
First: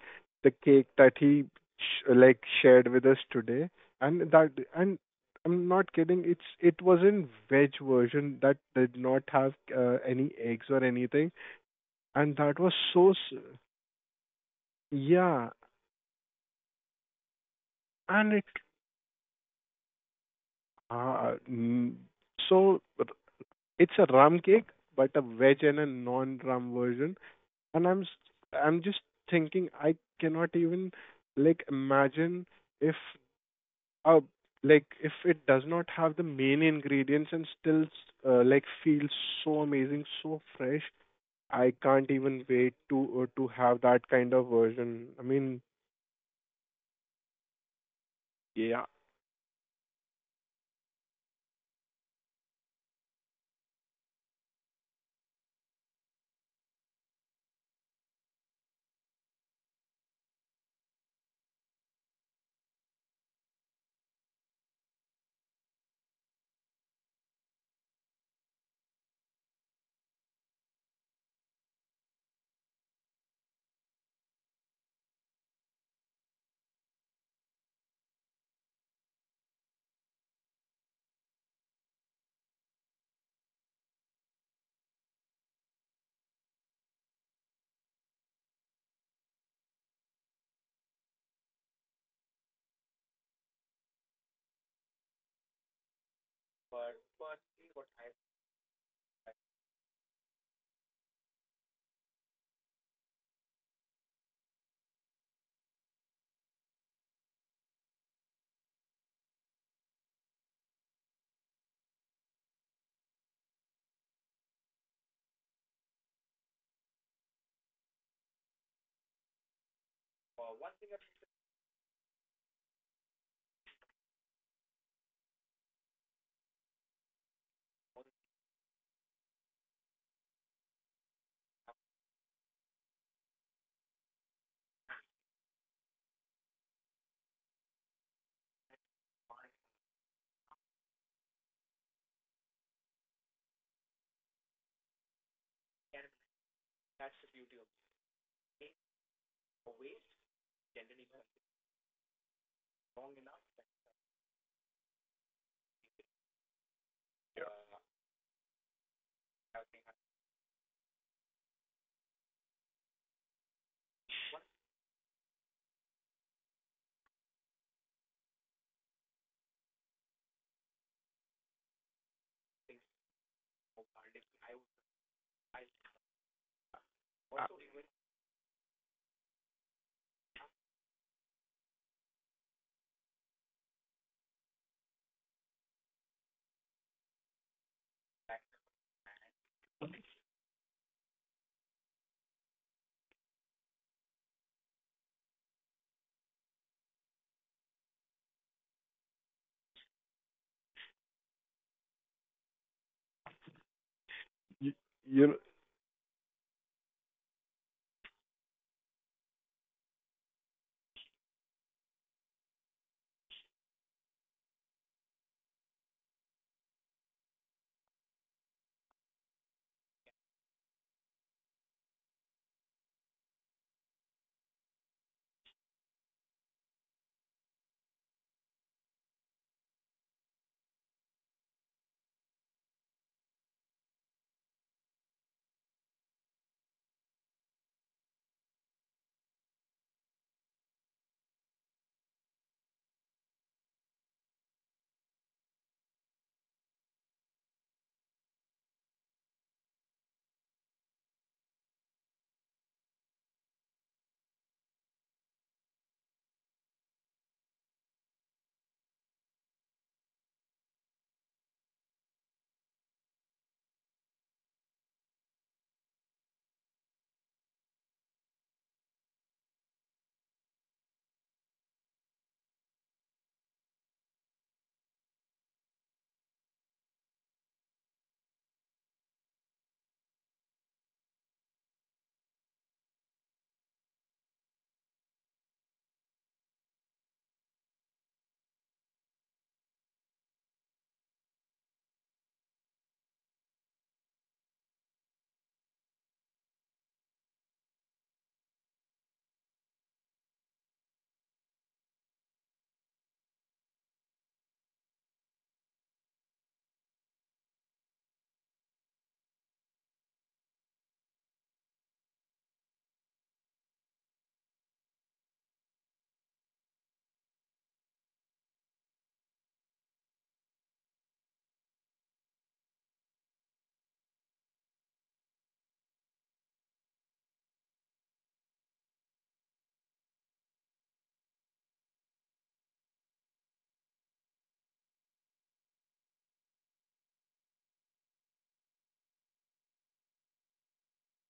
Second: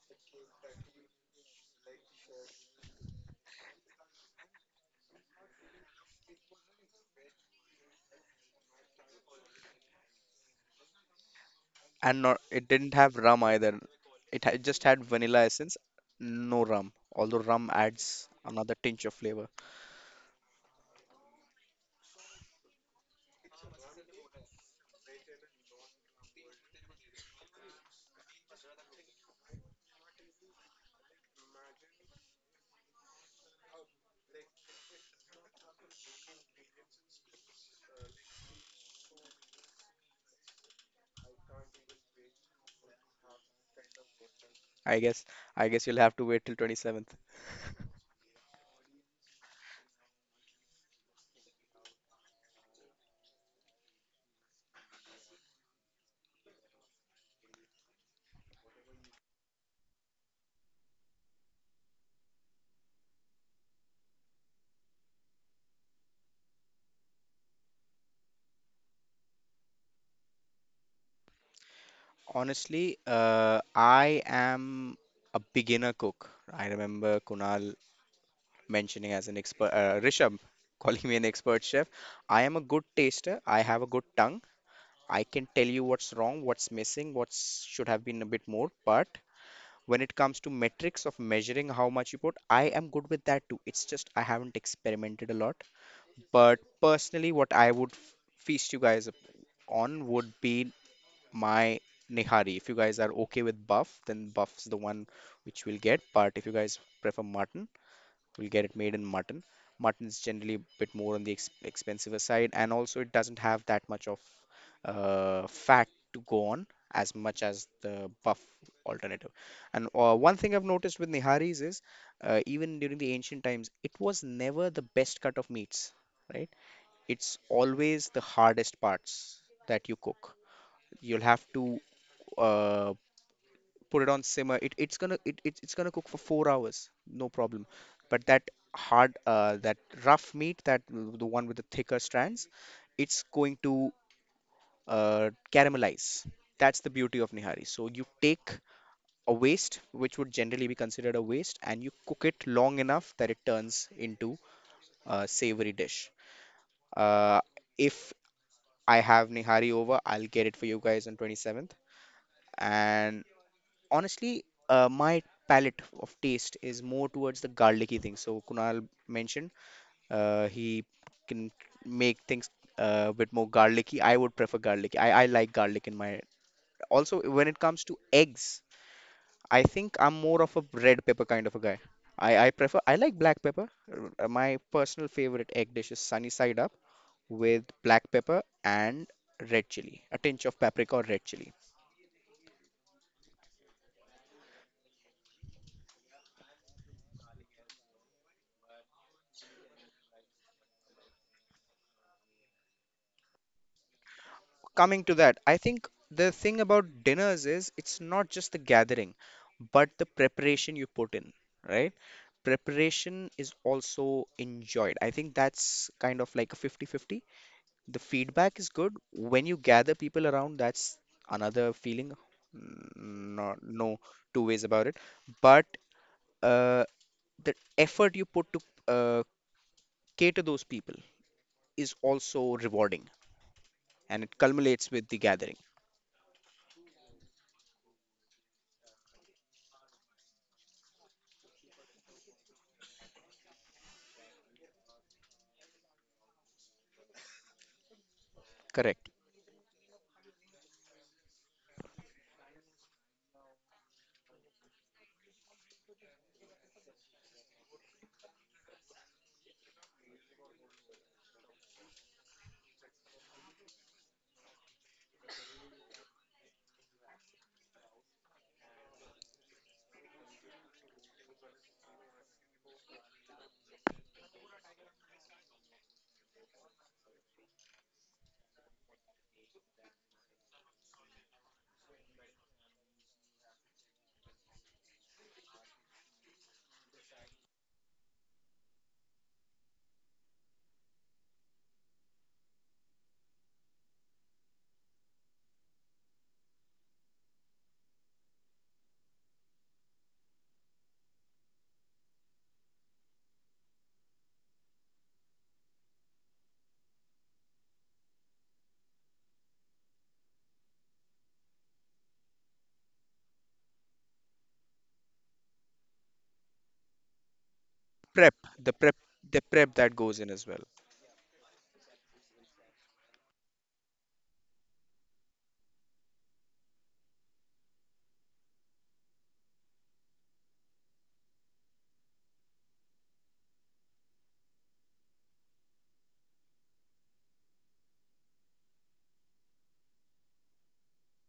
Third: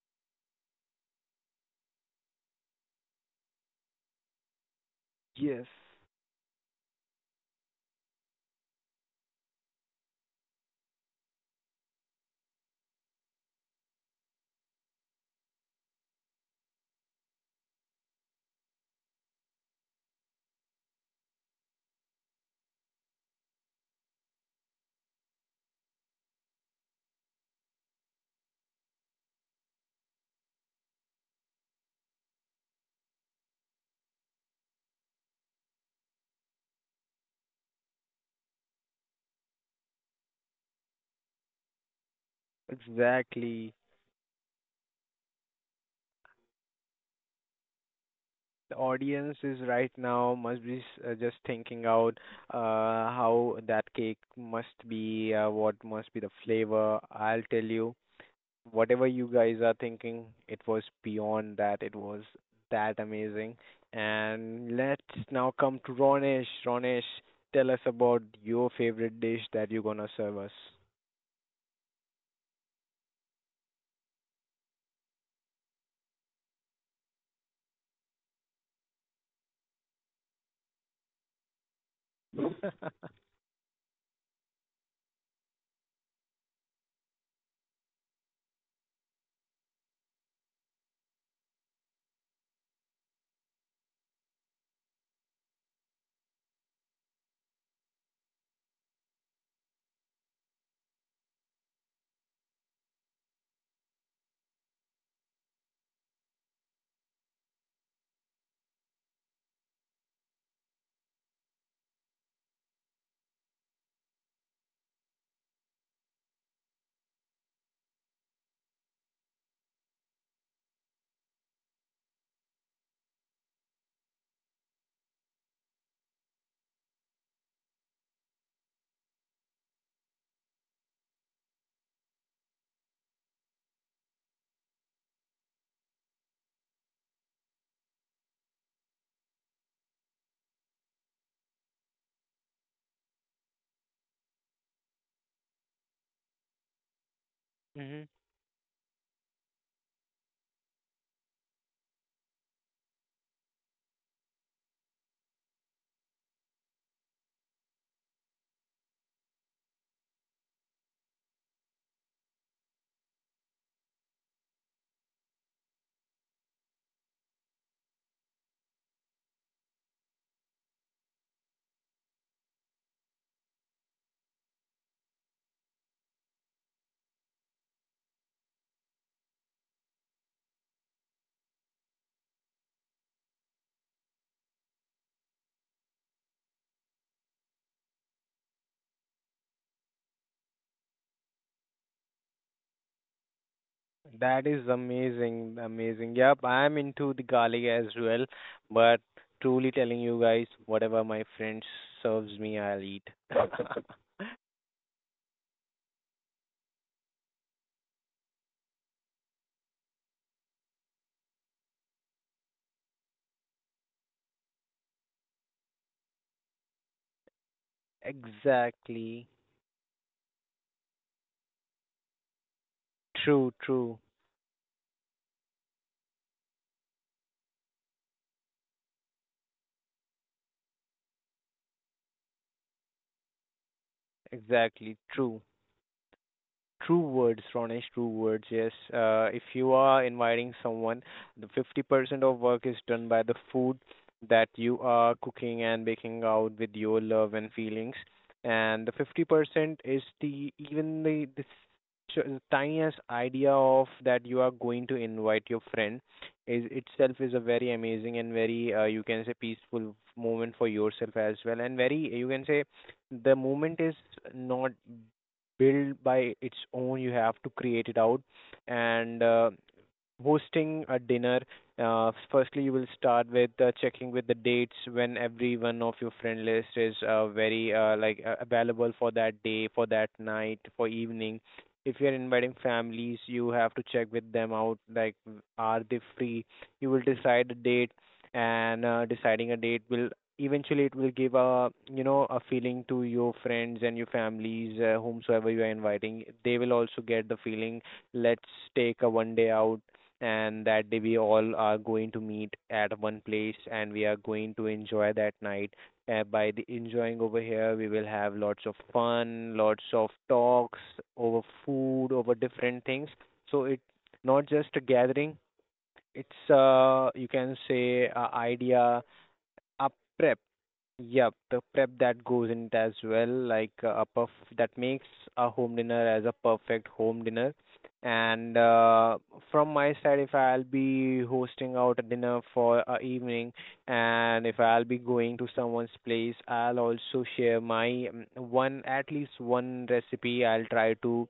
[SPEAKER 2] the cake that he like shared with us today and that and
[SPEAKER 1] Yes,
[SPEAKER 2] I'm not kidding, it's it was in veg version that did not have any eggs or anything,
[SPEAKER 3] And
[SPEAKER 2] and
[SPEAKER 3] not
[SPEAKER 2] that
[SPEAKER 3] it
[SPEAKER 2] was
[SPEAKER 3] didn't
[SPEAKER 2] so
[SPEAKER 3] have rum either. It had just had vanilla
[SPEAKER 2] yeah.
[SPEAKER 3] essence, no rum. Although rum adds
[SPEAKER 2] And it
[SPEAKER 3] another tinge of flavor.
[SPEAKER 2] uh, mm, so r- it's a rum cake, but a veg and a non rum version. And I'm just thinking I cannot even like imagine if uh like if it does not have the main ingredients and still like feels so amazing, so fresh. I can't even wait to
[SPEAKER 1] exactly.
[SPEAKER 2] have that kind of
[SPEAKER 3] I
[SPEAKER 2] version. I
[SPEAKER 3] guess
[SPEAKER 2] mean,
[SPEAKER 3] I guess you'll have to wait till 27th.
[SPEAKER 1] The
[SPEAKER 2] yeah.
[SPEAKER 1] audience is right now must be just thinking out, how that cake must be, what must be the flavor. I'll tell you, whatever you guys are thinking, it was beyond that. It was that amazing. And let's now come to Ronesh. Ronesh, tell us about your favorite dish that you're gonna serve us.
[SPEAKER 3] Honestly, I am a beginner cook. I remember Kunal mentioning as an expert, Rishabh calling me an expert chef. I am a good taster. I have a good tongue. I can tell you what's wrong, what's missing, what should have been a bit more. But when it comes to metrics of measuring how much you put, I am good with that too. It's just I haven't experimented a lot. But personally, what I would feast you guys up on would be my Nihari. If you guys are okay with buff, then buff's the one which we'll get. But if you guys prefer mutton, we'll get it made in mutton. Mutton is generally a bit more on the expensive side, and also it doesn't have that much of fat to go on as much as the buff alternative. And one thing I've noticed with niharis is even during the ancient times, it was never the best cut of meats, right? It's always the hardest parts that you cook. You'll have to uh, put it on simmer it, it's gonna cook for four hours, no problem, but that hard that rough meat, that the one with the thicker strands, it's going to caramelize. That's the beauty of nihari. So
[SPEAKER 1] hmm
[SPEAKER 3] you take a waste which would generally be considered a waste and you cook it long enough that it turns into a savory dish. uh, if I have nihari over, I'll get it for you guys on 27th. And honestly, my palate of taste is more towards the garlicky thing. So Kunal mentioned he can make things a bit more garlicky. I would prefer garlic. I like garlic in my. Also, when it comes to eggs, I think I'm more of a red pepper kind of a guy. I prefer I like black pepper. My personal favorite egg dish is sunny side up with black pepper and red chili, a tinge of paprika or red chili.
[SPEAKER 1] That is amazing, amazing. Yep, I'm into the garlic as well, but truly telling you guys, whatever my friend serves me, I'll eat.
[SPEAKER 2] you,
[SPEAKER 3] Coming to
[SPEAKER 2] you know,
[SPEAKER 3] that, I think the thing about dinners is it's not just the gathering, but the preparation you put in, right? Preparation is also enjoyed. I think that's kind of like a 50-50. The feedback is good.
[SPEAKER 1] Exactly.
[SPEAKER 3] When you gather people around, that's another feeling. N-
[SPEAKER 1] True,
[SPEAKER 3] No, no
[SPEAKER 1] true.
[SPEAKER 3] two ways about it. But uh, the effort you put to uh, cater those people is also rewarding, and it culminates
[SPEAKER 1] Exactly,
[SPEAKER 3] with the
[SPEAKER 1] true.
[SPEAKER 3] gathering.
[SPEAKER 1] True words, Ronesh, true words. Yes. If you are inviting someone, the 50% of work is done by the food that you are cooking and baking out with your love and feelings. And the
[SPEAKER 3] Correct.
[SPEAKER 1] 50% is the even the ch- tiniest idea of that you are going to invite your friend is itself is a very amazing and very you can say peaceful moment for yourself as well, and very you can say the moment is not build by its own. You have to create it out. And hosting a dinner, firstly you will start with checking with the dates when every one of your friend list is very like available for that day, for that night, for evening. If you are inviting families, you have to check with them out, like w- are they free? You will decide a date, and deciding a date will eventually, it will give a, you know, a feeling to your friends and your families, whomsoever you are inviting. They will also get the feeling, let's take a one day out, and that day we all are going to meet at one place, and we are going to enjoy that night. By the enjoying over here, we will have lots of fun, lots of talks, over food, over different things. So it's not just a gathering. It's you can say a
[SPEAKER 3] Prep the prep
[SPEAKER 1] idea,
[SPEAKER 3] the prep
[SPEAKER 1] a
[SPEAKER 3] that goes in
[SPEAKER 1] prep.
[SPEAKER 3] as well.
[SPEAKER 1] Yep, the prep that goes in it as well, like a perf that makes a home dinner as a perfect home dinner. And from my side, if I'll be hosting out a dinner for a evening, and if I'll be going to someone's place, I'll also share my one, at least one recipe I'll try to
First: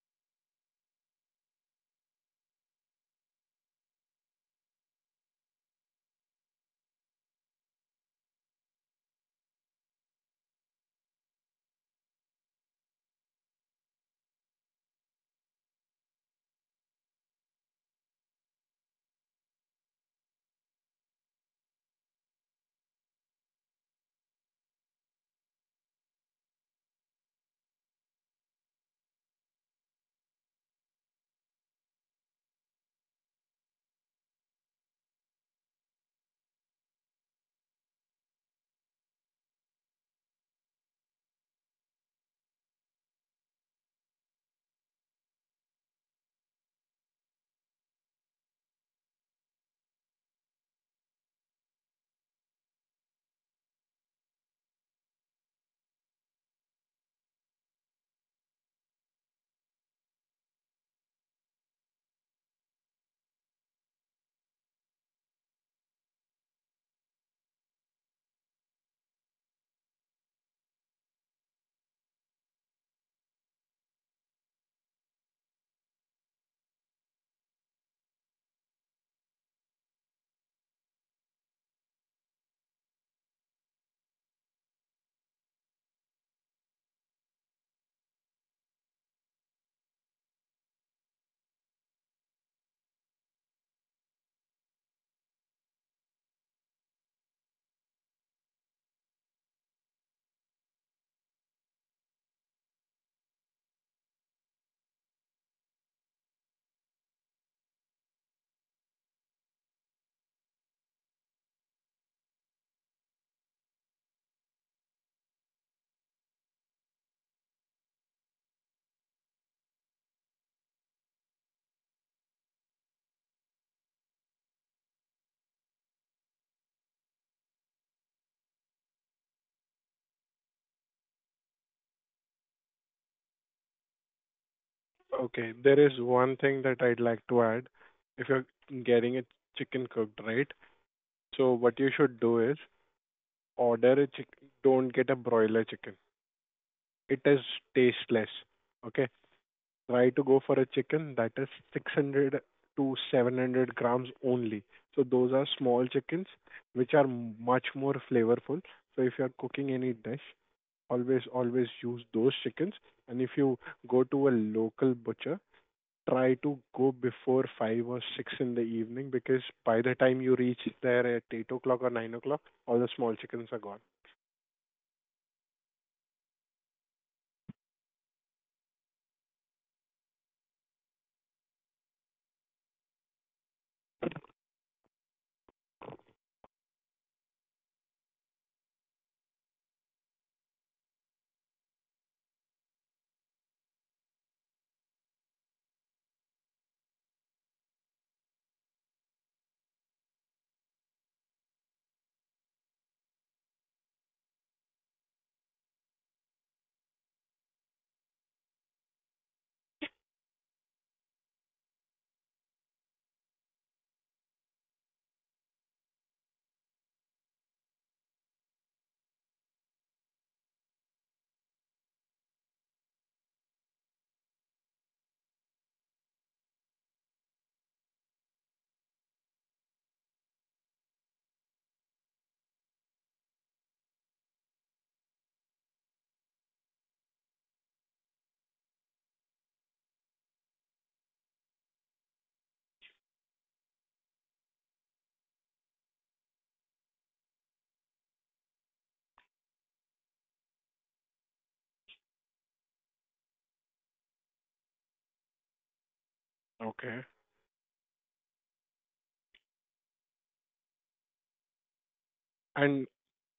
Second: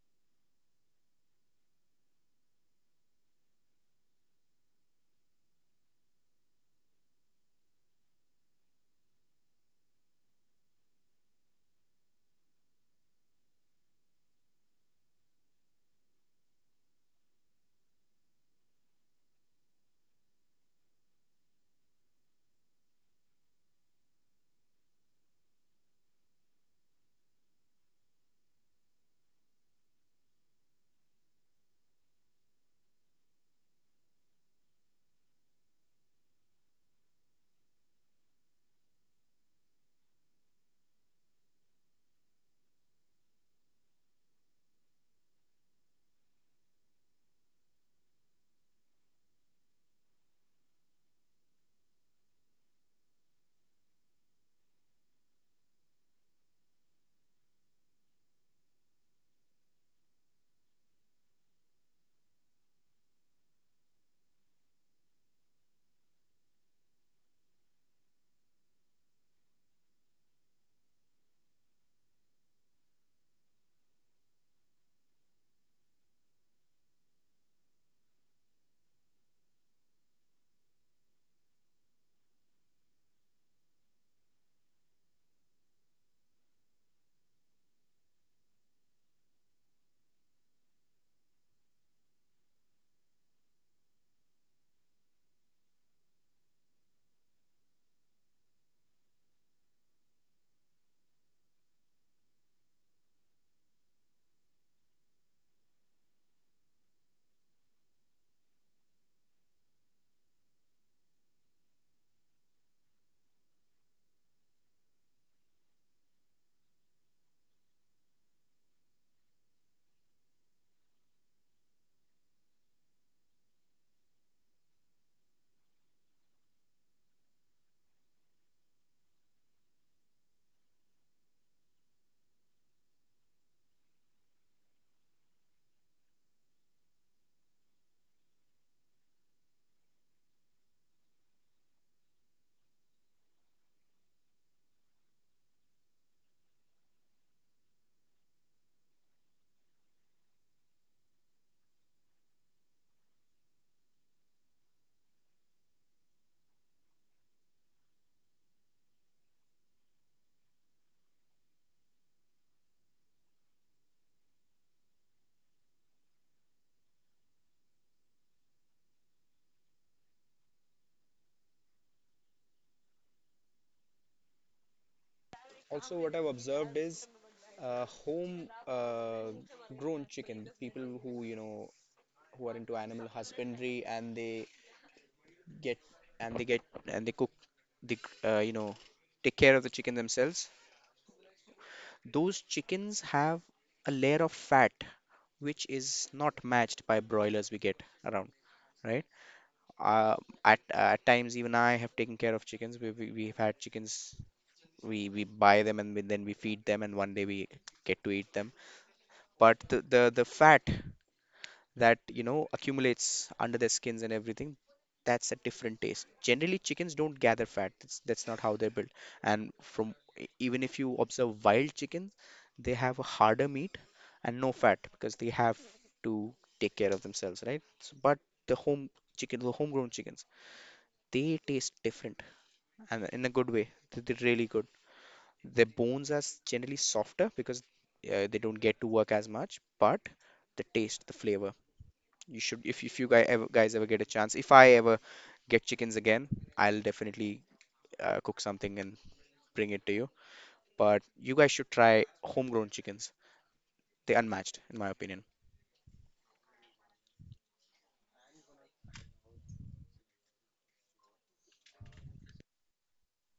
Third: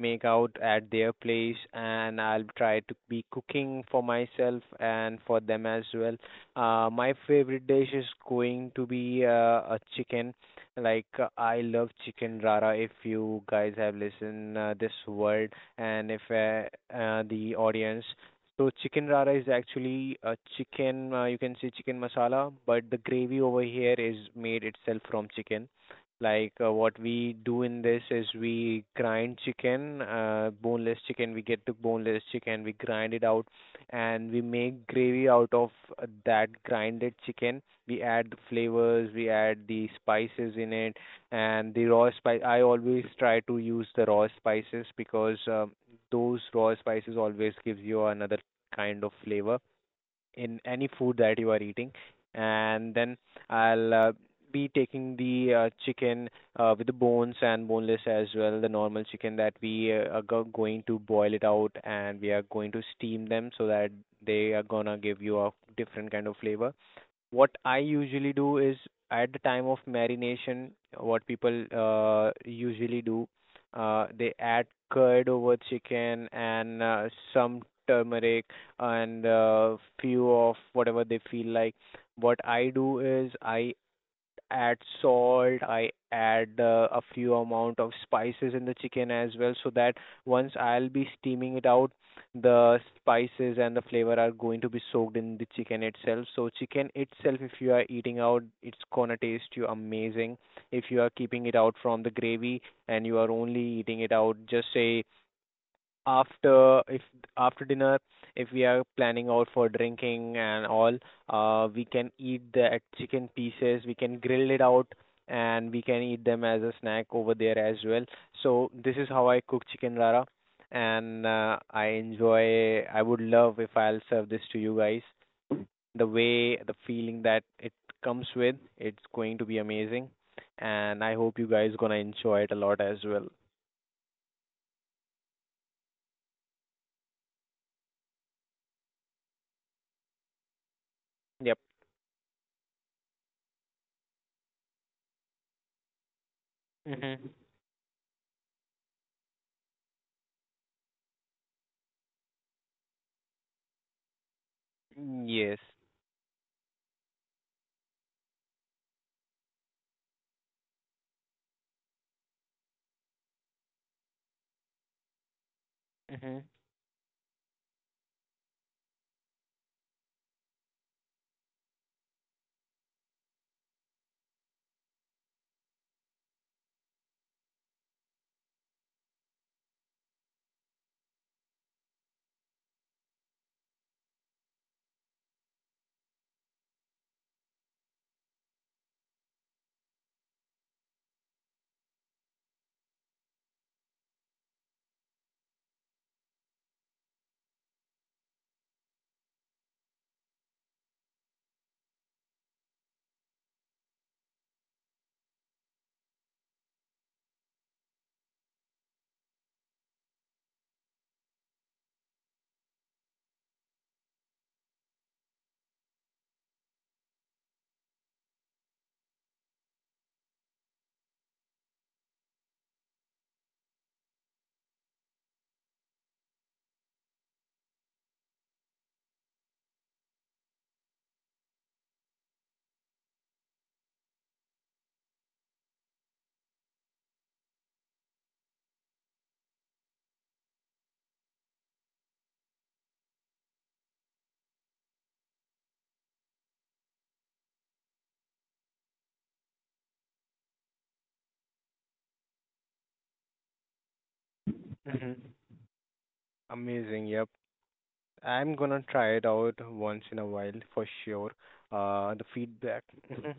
[SPEAKER 1] make out at their place, and I'll try to be cooking for myself and for them as well. My favorite dish is going to be a chicken. Like I love chicken rara. If you guys have listened this word, and if the audience, so chicken rara is actually a chicken. You can say chicken masala, but the gravy over here is made itself from chicken. Like what we do in this is we grind chicken, boneless chicken. We get the boneless chicken. We grind it out and we make gravy out of that grinded chicken. We add the flavors, we add the spices in it, and the raw spice. I always try to use the raw spices because those raw spices always gives you another kind of flavor in any food that you are eating. And then I'll be taking the chicken with the bones and boneless as well, the normal chicken that we are going to boil it out, and we are going to steam them so that they are gonna give you a different kind of flavor. What I usually do is, at the time of marination, what people usually do, they add curd over chicken and some turmeric and few of whatever they feel like. What I do is I add salt. I add a few amount of spices in the chicken as well so that once I'll be steaming it out, the spices and the flavor are going to be soaked in the chicken itself. So chicken itself, if you are eating out, it's gonna taste you amazing if you are keeping it out from the gravy and you are only eating it out. Just say, after, if after dinner, if we are planning out for drinking and all, we can eat the chicken pieces, we can grill it out, and we can eat them as a snack over there as well. So this is how I cook chicken rara. And I enjoy. I would love if I'll serve this to you guys. The way, the feeling that it comes with, it's going to be amazing, and I hope you guys gonna enjoy it a lot as well.
[SPEAKER 2] okay, there is one thing that I'd like to add. If you're getting a chicken cooked, right, so
[SPEAKER 1] Yep.
[SPEAKER 2] what you should do is order a chicken. Don't get a broiler chicken. It
[SPEAKER 1] Mhm.
[SPEAKER 2] is tasteless. Okay. Try to go for a chicken that is 600 to 700 grams only. So those are
[SPEAKER 1] Yes.
[SPEAKER 2] small chickens which are much more flavorful. So if you're cooking any dish, always, always use those chickens. And if you go to a local butcher, try
[SPEAKER 1] Mhm.
[SPEAKER 2] to go before 5 or 6 in the evening because by the time you reach there at 8 o'clock or 9 o'clock, all the small chickens are gone.
[SPEAKER 3] Also, what I've observed is home uh, grown chicken. People who you know who are into animal husbandry and they get and they get and they cook the you know take care of the chicken themselves. Those chickens have a layer of fat which is not matched by broilers we get around. Right? Uh, at times even I have taken care of chickens. We've had chickens, we buy them and then we feed them and one day we get to eat them. But the fat that you know accumulates under their skins and everything, that's a different taste. Generally chickens don't gather fat. That's not how they're built. And from even if you observe wild chickens, they have a harder meat and no fat because they have to take care of themselves, right? So, but the home chicken, the homegrown chickens, they taste different, and in a good way. They're really good. Their bones are generally softer because they don't get to work as much, but the taste, the flavor. You should, if, guys ever get a chance, if I ever get chickens again, I'll definitely cook something and bring it to you. But you guys should try homegrown chickens. They're unmatched, in my
[SPEAKER 1] Hmm.
[SPEAKER 3] opinion.
[SPEAKER 2] Okay.
[SPEAKER 1] Amazing. Yep. I'm gonna try it out once in a while for sure. The feedback.
[SPEAKER 2] And
[SPEAKER 1] Hmm.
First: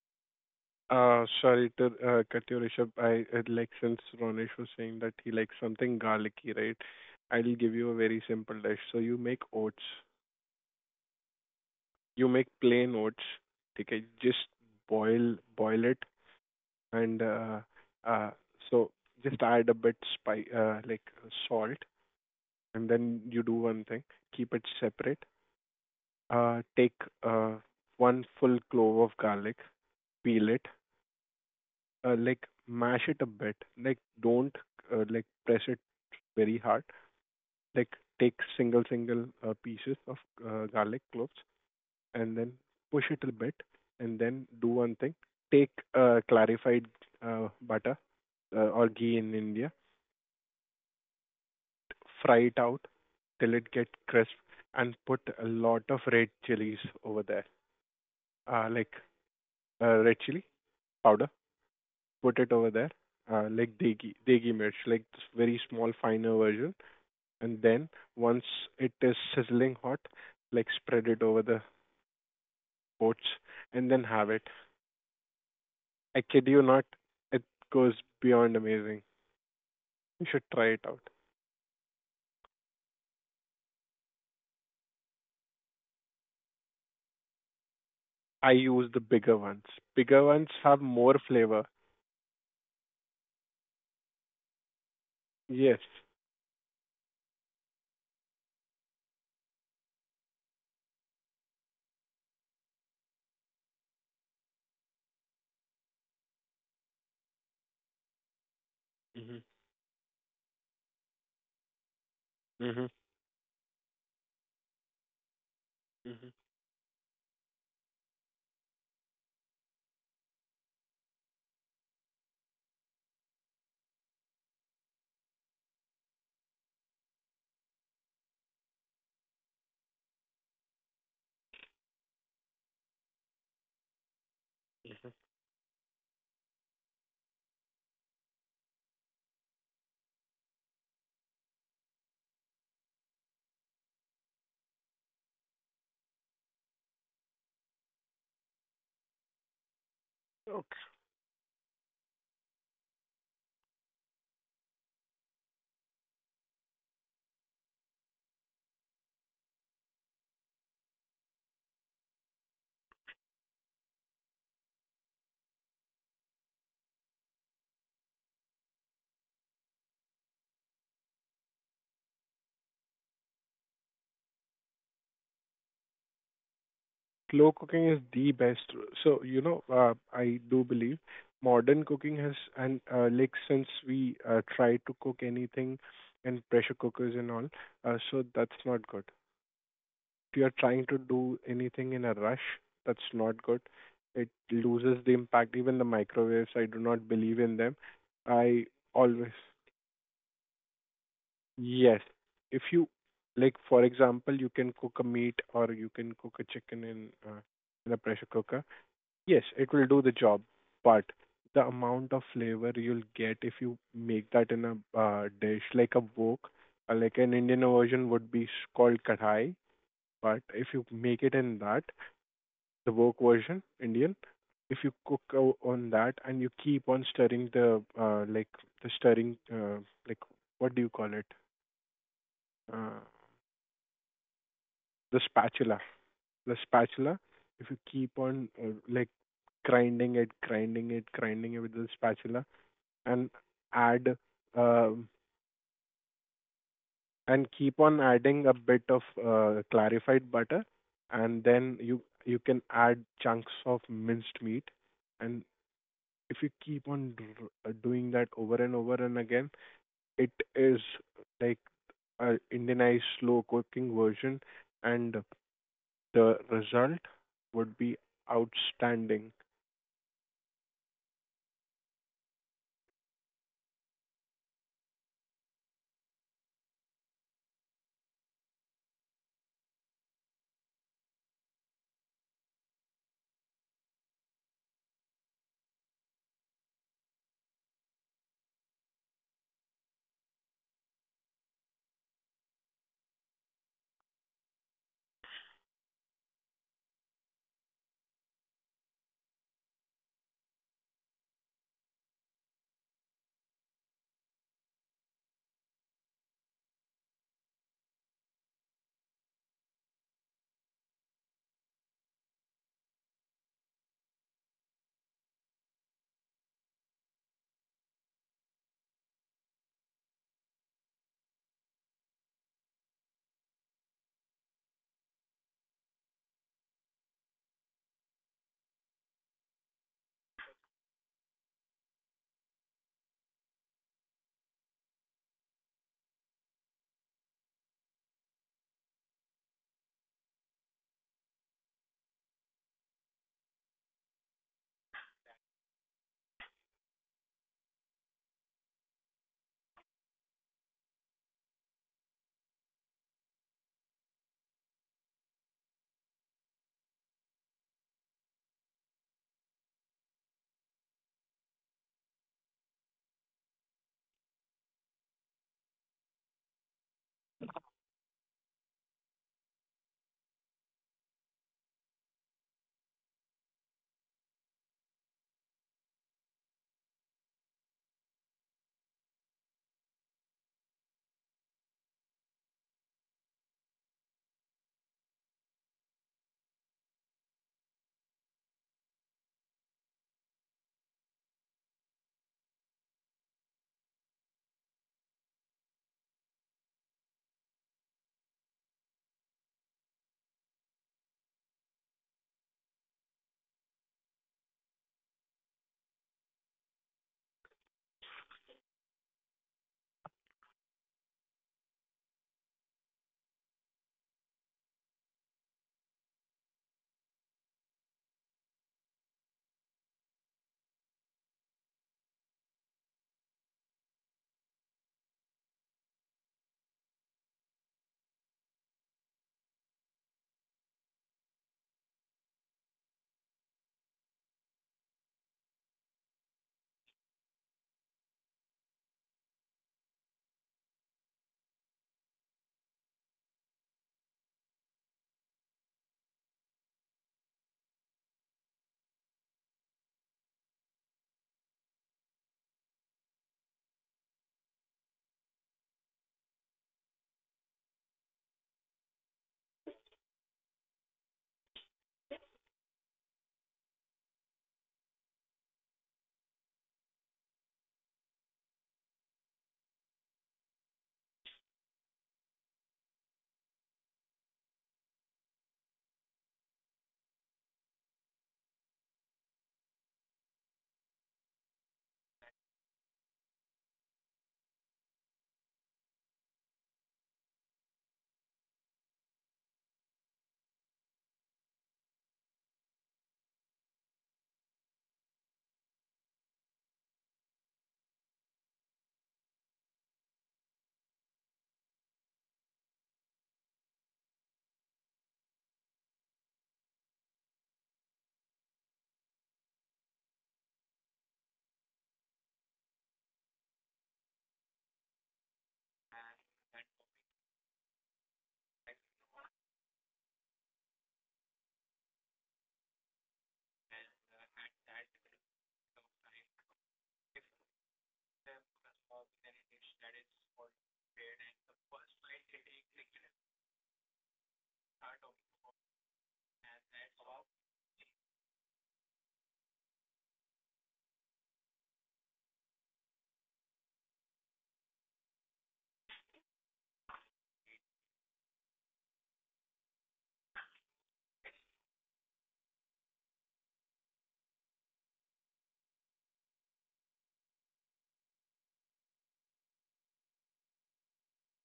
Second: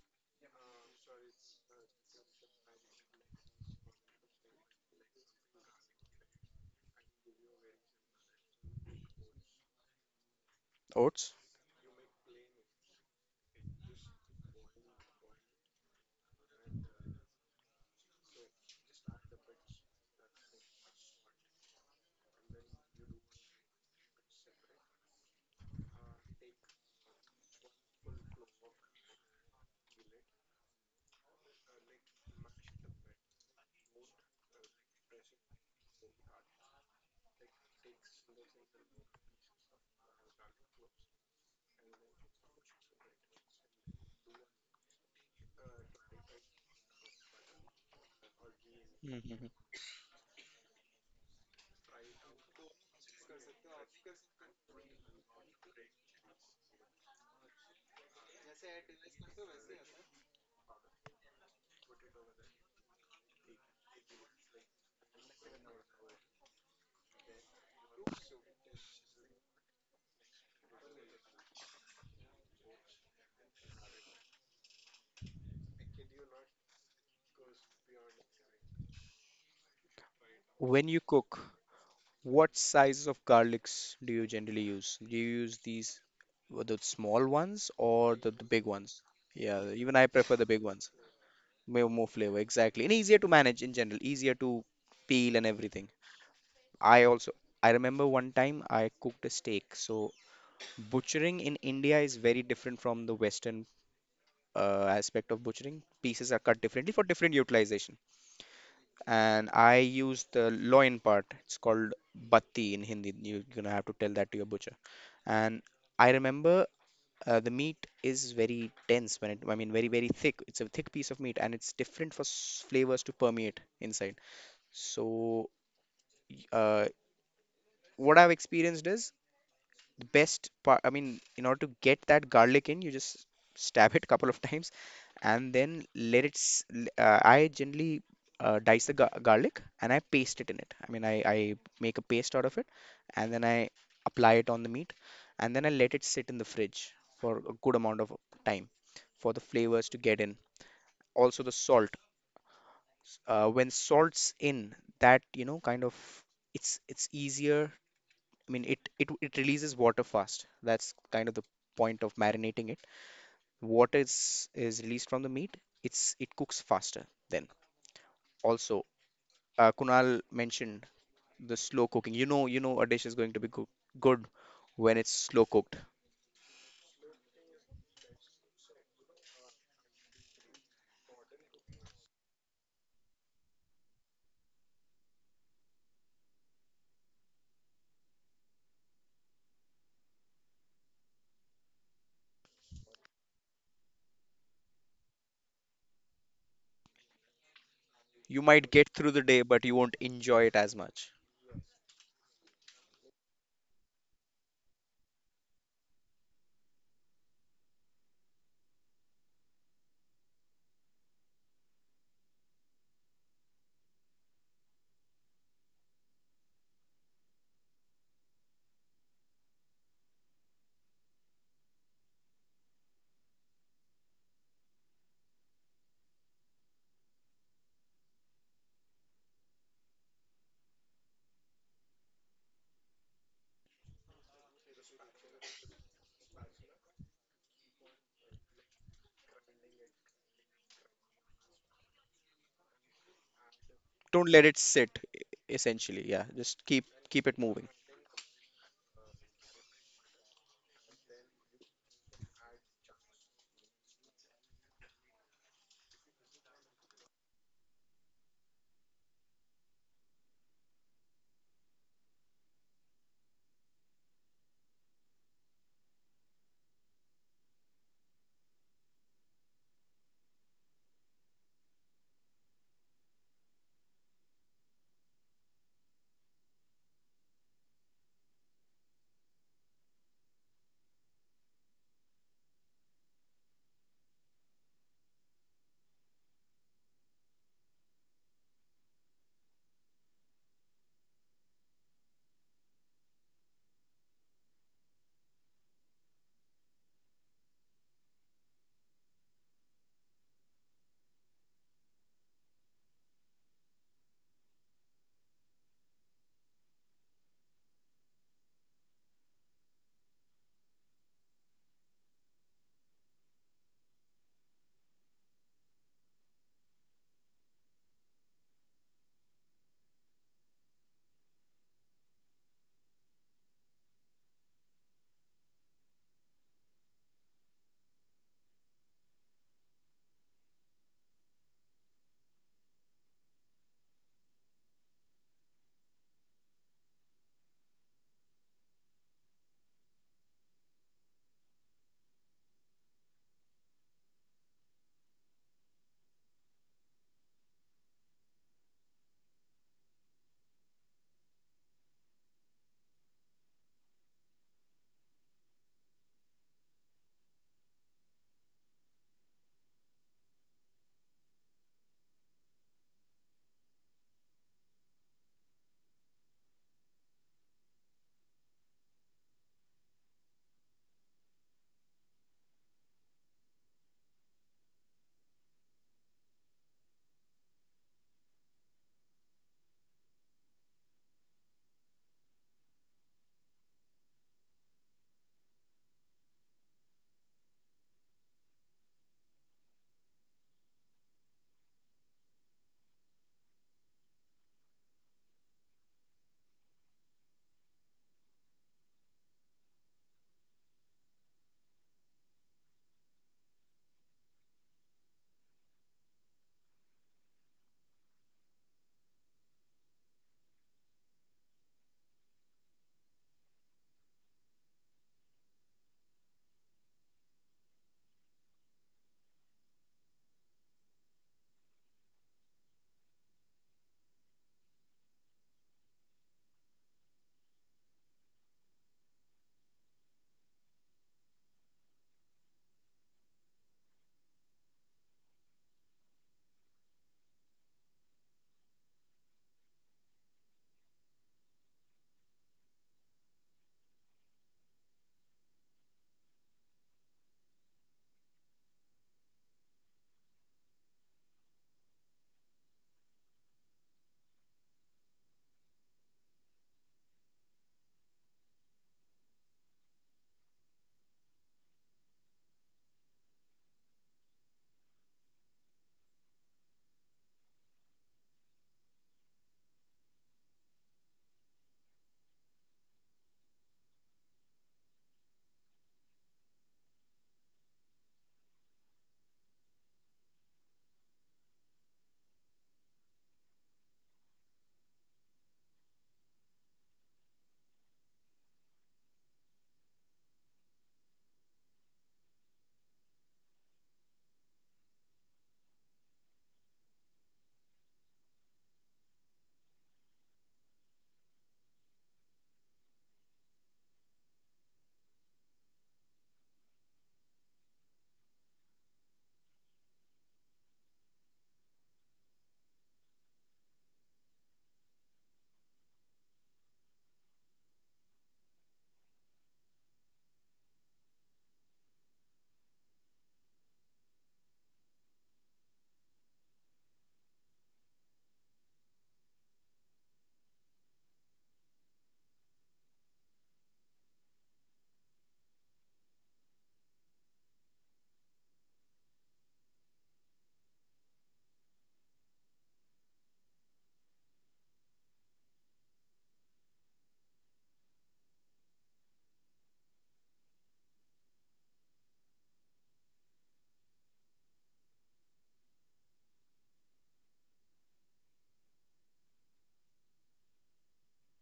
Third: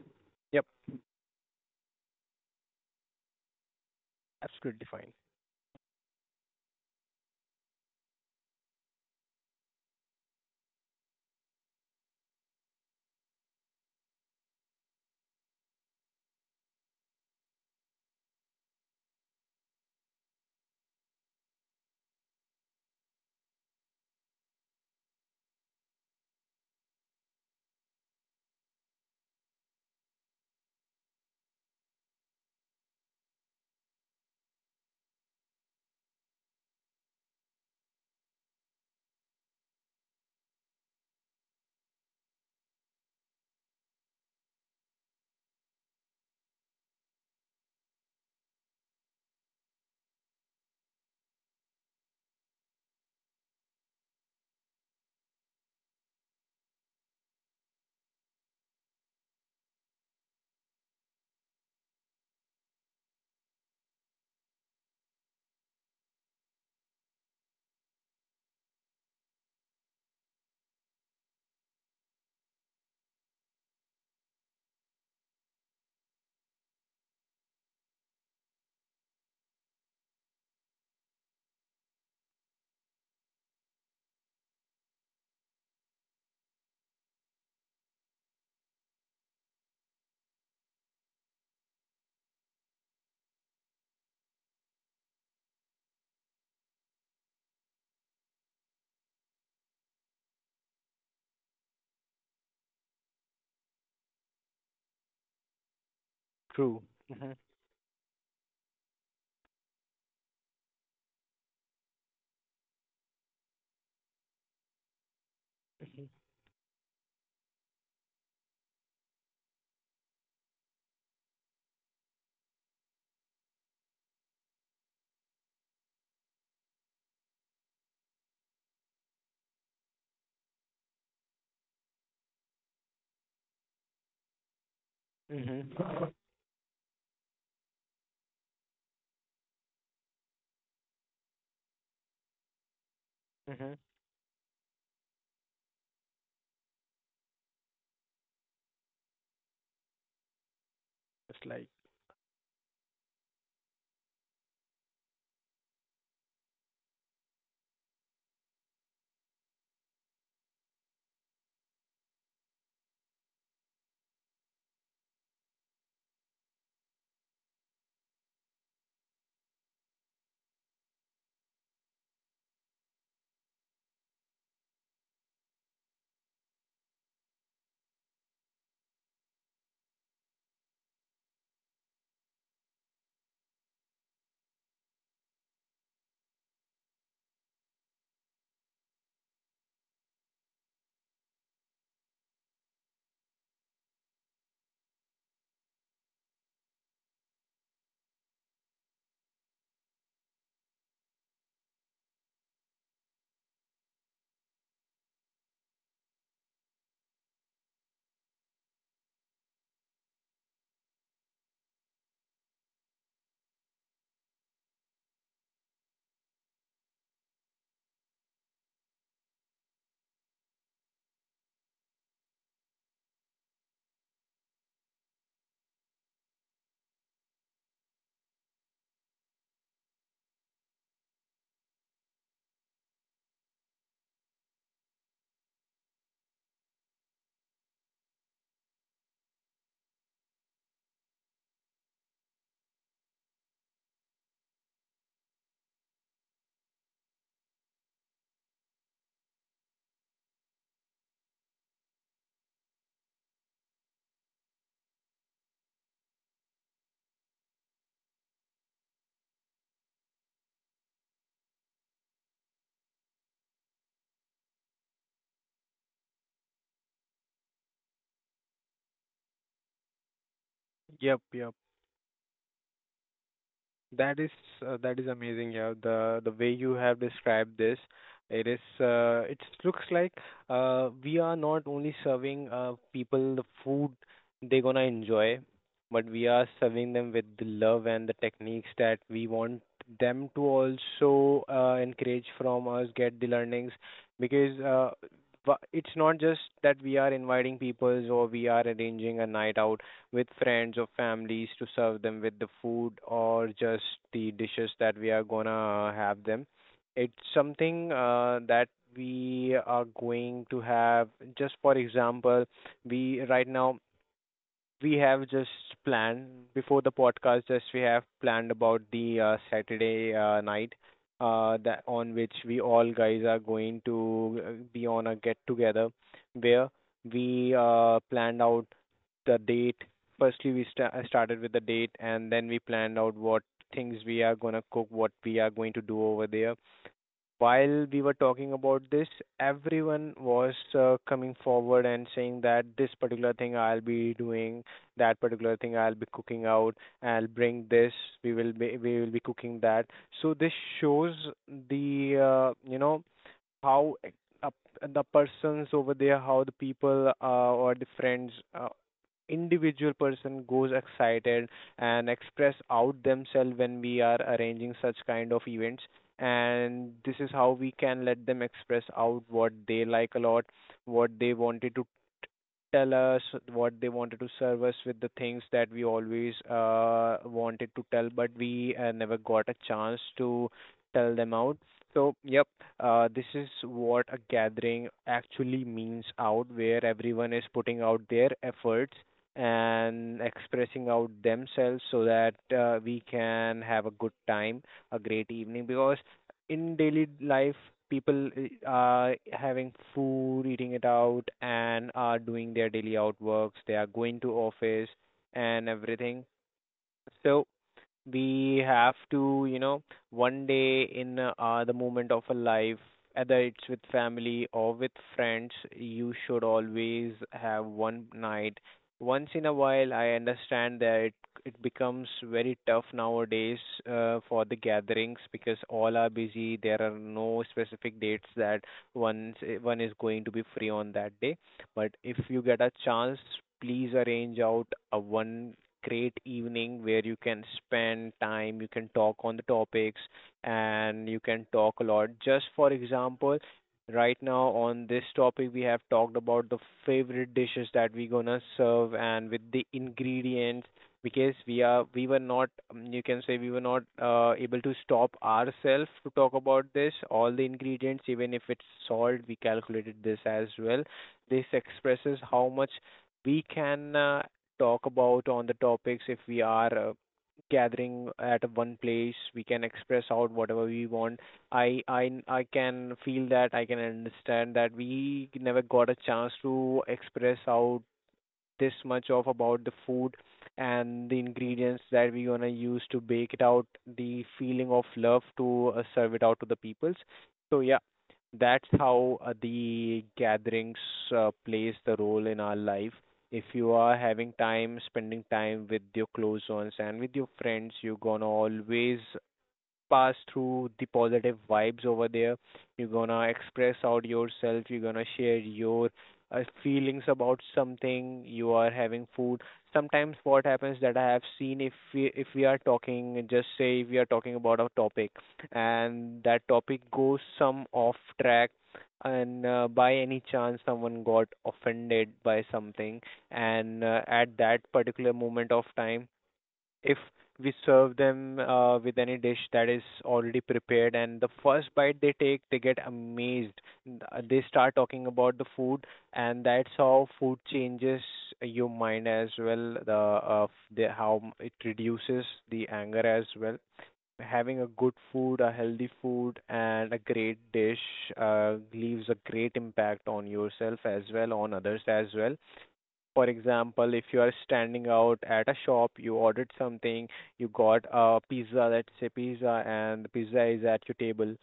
[SPEAKER 1] Yep.
[SPEAKER 2] Sorry to cut you, Rishabh. I like since Ronesh was
[SPEAKER 1] Absolutely
[SPEAKER 2] saying
[SPEAKER 1] fine.
[SPEAKER 2] that he likes something garlicky, right? I'll give you a very simple dish. So you make oats.
[SPEAKER 3] Oats.
[SPEAKER 2] You make plain oats. Okay, just boil it, and uh, so just add a bit spi like salt, and then you do one thing. Keep it separate. Take uh, one full clove of garlic, peel it, like mash it a bit. Like don't like press it very hard. Like take single pieces of garlic cloves and then push it a bit, and then do one thing. Take clarified butter, or ghee in
[SPEAKER 3] Hmm.
[SPEAKER 2] India, fry it out till it get crisp, and put a lot of red chilies over there. Like red chili powder, put it over there. Like degi mirch, like this very small finer version. And then once it is sizzling hot, like spread it over the oats, and then have it. I kid you not, it goes beyond amazing. You should try it
[SPEAKER 3] When you
[SPEAKER 2] out.
[SPEAKER 3] cook, what sizes of garlics do you generally use? Do you use these, the small ones or the
[SPEAKER 2] I
[SPEAKER 3] big
[SPEAKER 2] use
[SPEAKER 3] ones?
[SPEAKER 2] the bigger ones.
[SPEAKER 3] Yeah, even I
[SPEAKER 2] Bigger
[SPEAKER 3] prefer the
[SPEAKER 2] ones
[SPEAKER 3] big
[SPEAKER 2] have
[SPEAKER 3] ones.
[SPEAKER 2] more flavor.
[SPEAKER 3] More flavor, exactly. And easier to manage in general, easier to peel and
[SPEAKER 2] Yes.
[SPEAKER 3] everything. I also, I remember one time I cooked a steak. So, butchering in India is very different from the Western aspect of butchering. Pieces are cut
[SPEAKER 1] True.
[SPEAKER 3] differently for
[SPEAKER 1] Hmm.
[SPEAKER 3] different utilization.
[SPEAKER 2] Mhm.
[SPEAKER 3] And I used the loin part. It's called batti in
[SPEAKER 2] Mhm.
[SPEAKER 3] Hindi. You're gonna have to tell that to your butcher. And
[SPEAKER 1] Hmm.
[SPEAKER 3] I
[SPEAKER 2] Mhm.
[SPEAKER 3] remember the meat is very dense when it, I mean, very, very thick. It's a thick piece of meat and it's different for flavors to permeate inside. So, uh, what I've experienced is the best part. I mean, in order to get that garlic in, you just stab it a couple of times and
[SPEAKER 1] Hmm.
[SPEAKER 3] then let it. I generally dice the ga garlic and I paste it in it. I mean, I make a paste out of it and then I
[SPEAKER 1] Hmm.
[SPEAKER 3] apply it on the meat and then I let it sit in the fridge for a good amount of time for the flavors to get in.
[SPEAKER 2] Okay.
[SPEAKER 3] Also,
[SPEAKER 1] It's
[SPEAKER 3] the
[SPEAKER 1] like,
[SPEAKER 3] salt. When salt's in, that you know, kind of, it's easier. I mean, it releases water fast. That's kind of the point of marinating it. Water is released from the meat. It's it cooks faster then. Also, Kunal mentioned the slow cooking. You know, a dish is going to be good when it's slow cooked.
[SPEAKER 2] Slow cooking is the best. So you know, I do believe modern cooking has, and like since we try to cook anything in pressure cookers and all, so that's not good. If you're trying to do anything in a rush, that's not good. It loses the impact. Even the microwaves, I do not believe in them.
[SPEAKER 3] You
[SPEAKER 2] I
[SPEAKER 3] might get through the
[SPEAKER 2] always,
[SPEAKER 3] day, but you won't enjoy it as much.
[SPEAKER 2] yes. If you, like, for example, you can cook a meat or you can cook a chicken in, in a pressure cooker. Yes, it will do the job, but the amount of flavor you'll get if you make that in a dish like a wok, like an Indian version would be called kadhai. But if you make it in that, the wok version, Indian. If you cook on that and you keep on stirring the like the stirring like what do you call it? Uh, the the spatula. If you keep on like grinding it with the spatula, and add
[SPEAKER 3] Don't let it sit,
[SPEAKER 2] um,
[SPEAKER 3] essentially. Yeah, just keep it
[SPEAKER 2] and
[SPEAKER 3] moving.
[SPEAKER 2] keep on adding a bit of clarified butter, and then you can add chunks of minced meat, and if you keep on doing that over and over and again, it is like a Indianized slow cooking version, and the result would be outstanding.
[SPEAKER 1] yep, yep. That is that is amazing, yeah. The way you have described this, it is it looks like we are not only serving people the food they're gonna enjoy, but we are serving them with the love and the techniques that we want them to also encourage from us, get the learnings. Because it's not just that we are inviting peoples or we are arranging a night out with friends or families to serve them with the food or just the dishes that we are gonna have them. It's something that we are going to have. Just for example, we right now, we have just planned before the podcast. Just we have planned about the Saturday night. That on which we all guys are going to be on a get together where we planned out the date. Firstly, we I started with the date, and then we planned out what things we are gonna cook, what we are going to do over there. While we were talking about this, everyone was coming forward and saying that this particular thing I'll be doing, that particular thing I'll be cooking out, I'll bring this, we will be cooking that. So this shows the you know, how ex- up the persons over there, how the people or the friends, individual person goes excited and express out themselves when we are arranging such kind of events. And this is how we can let them express out what they like a lot, what they wanted to tell us, what they wanted to serve us, with the things that we always wanted to tell, but we never got a chance to tell them out. So, yep, this is what a gathering actually means out, where everyone is putting out their efforts and expressing out themselves so that we can have a good time, a great evening. Because in daily life, people are having food, eating it out, and are doing their daily outworks. They are going to office and everything. So we have to, you know, one day in the moment of a life, whether it's with family or with friends, you should always have one night once in a while. I understand that it becomes very tough nowadays for the gatherings because all are busy. There are no specific dates that one's one is going to be free on that day. But if you get a chance, please arrange out a one great evening where you can spend time, you can talk on the topics, and you can talk a lot. Just for example, right now on this topic we have talked about the favorite dishes that we're gonna serve and with the ingredients, because we were not you can say we were not able to stop ourselves to talk about this, all the ingredients, even if it's salt, we calculated this as well. This expresses how much we can talk about on the topics if we are gathering at one place. We can express out whatever we want. I can feel that, I can understand that we never got a chance to express out this much of about the food and the ingredients that we're gonna use to bake it out, the feeling of love to serve it out to the peoples. So yeah, that's how the gatherings plays the role in our life. If you are having time, spending time with your close ones and with your friends, you're gonna always pass through the positive vibes over there. You're gonna express out yourself. You're gonna share your feelings about something. You are having food. Sometimes what happens that I have seen, if we are talking, just say we are talking about a topic, and that topic goes some off track. And by any chance, someone got offended by something, and at that particular moment of time, if we serve them with any dish that is already prepared, and the first bite they take, they get amazed. They start talking about the food, and that's how food changes your mind as well. The how it reduces the anger as well. Having a good food, a healthy food, and a great dish leaves a great impact on yourself as well, on others as well. For example, if you are standing out at a shop, you ordered something, you got a pizza, let's say pizza, and the pizza is at your table.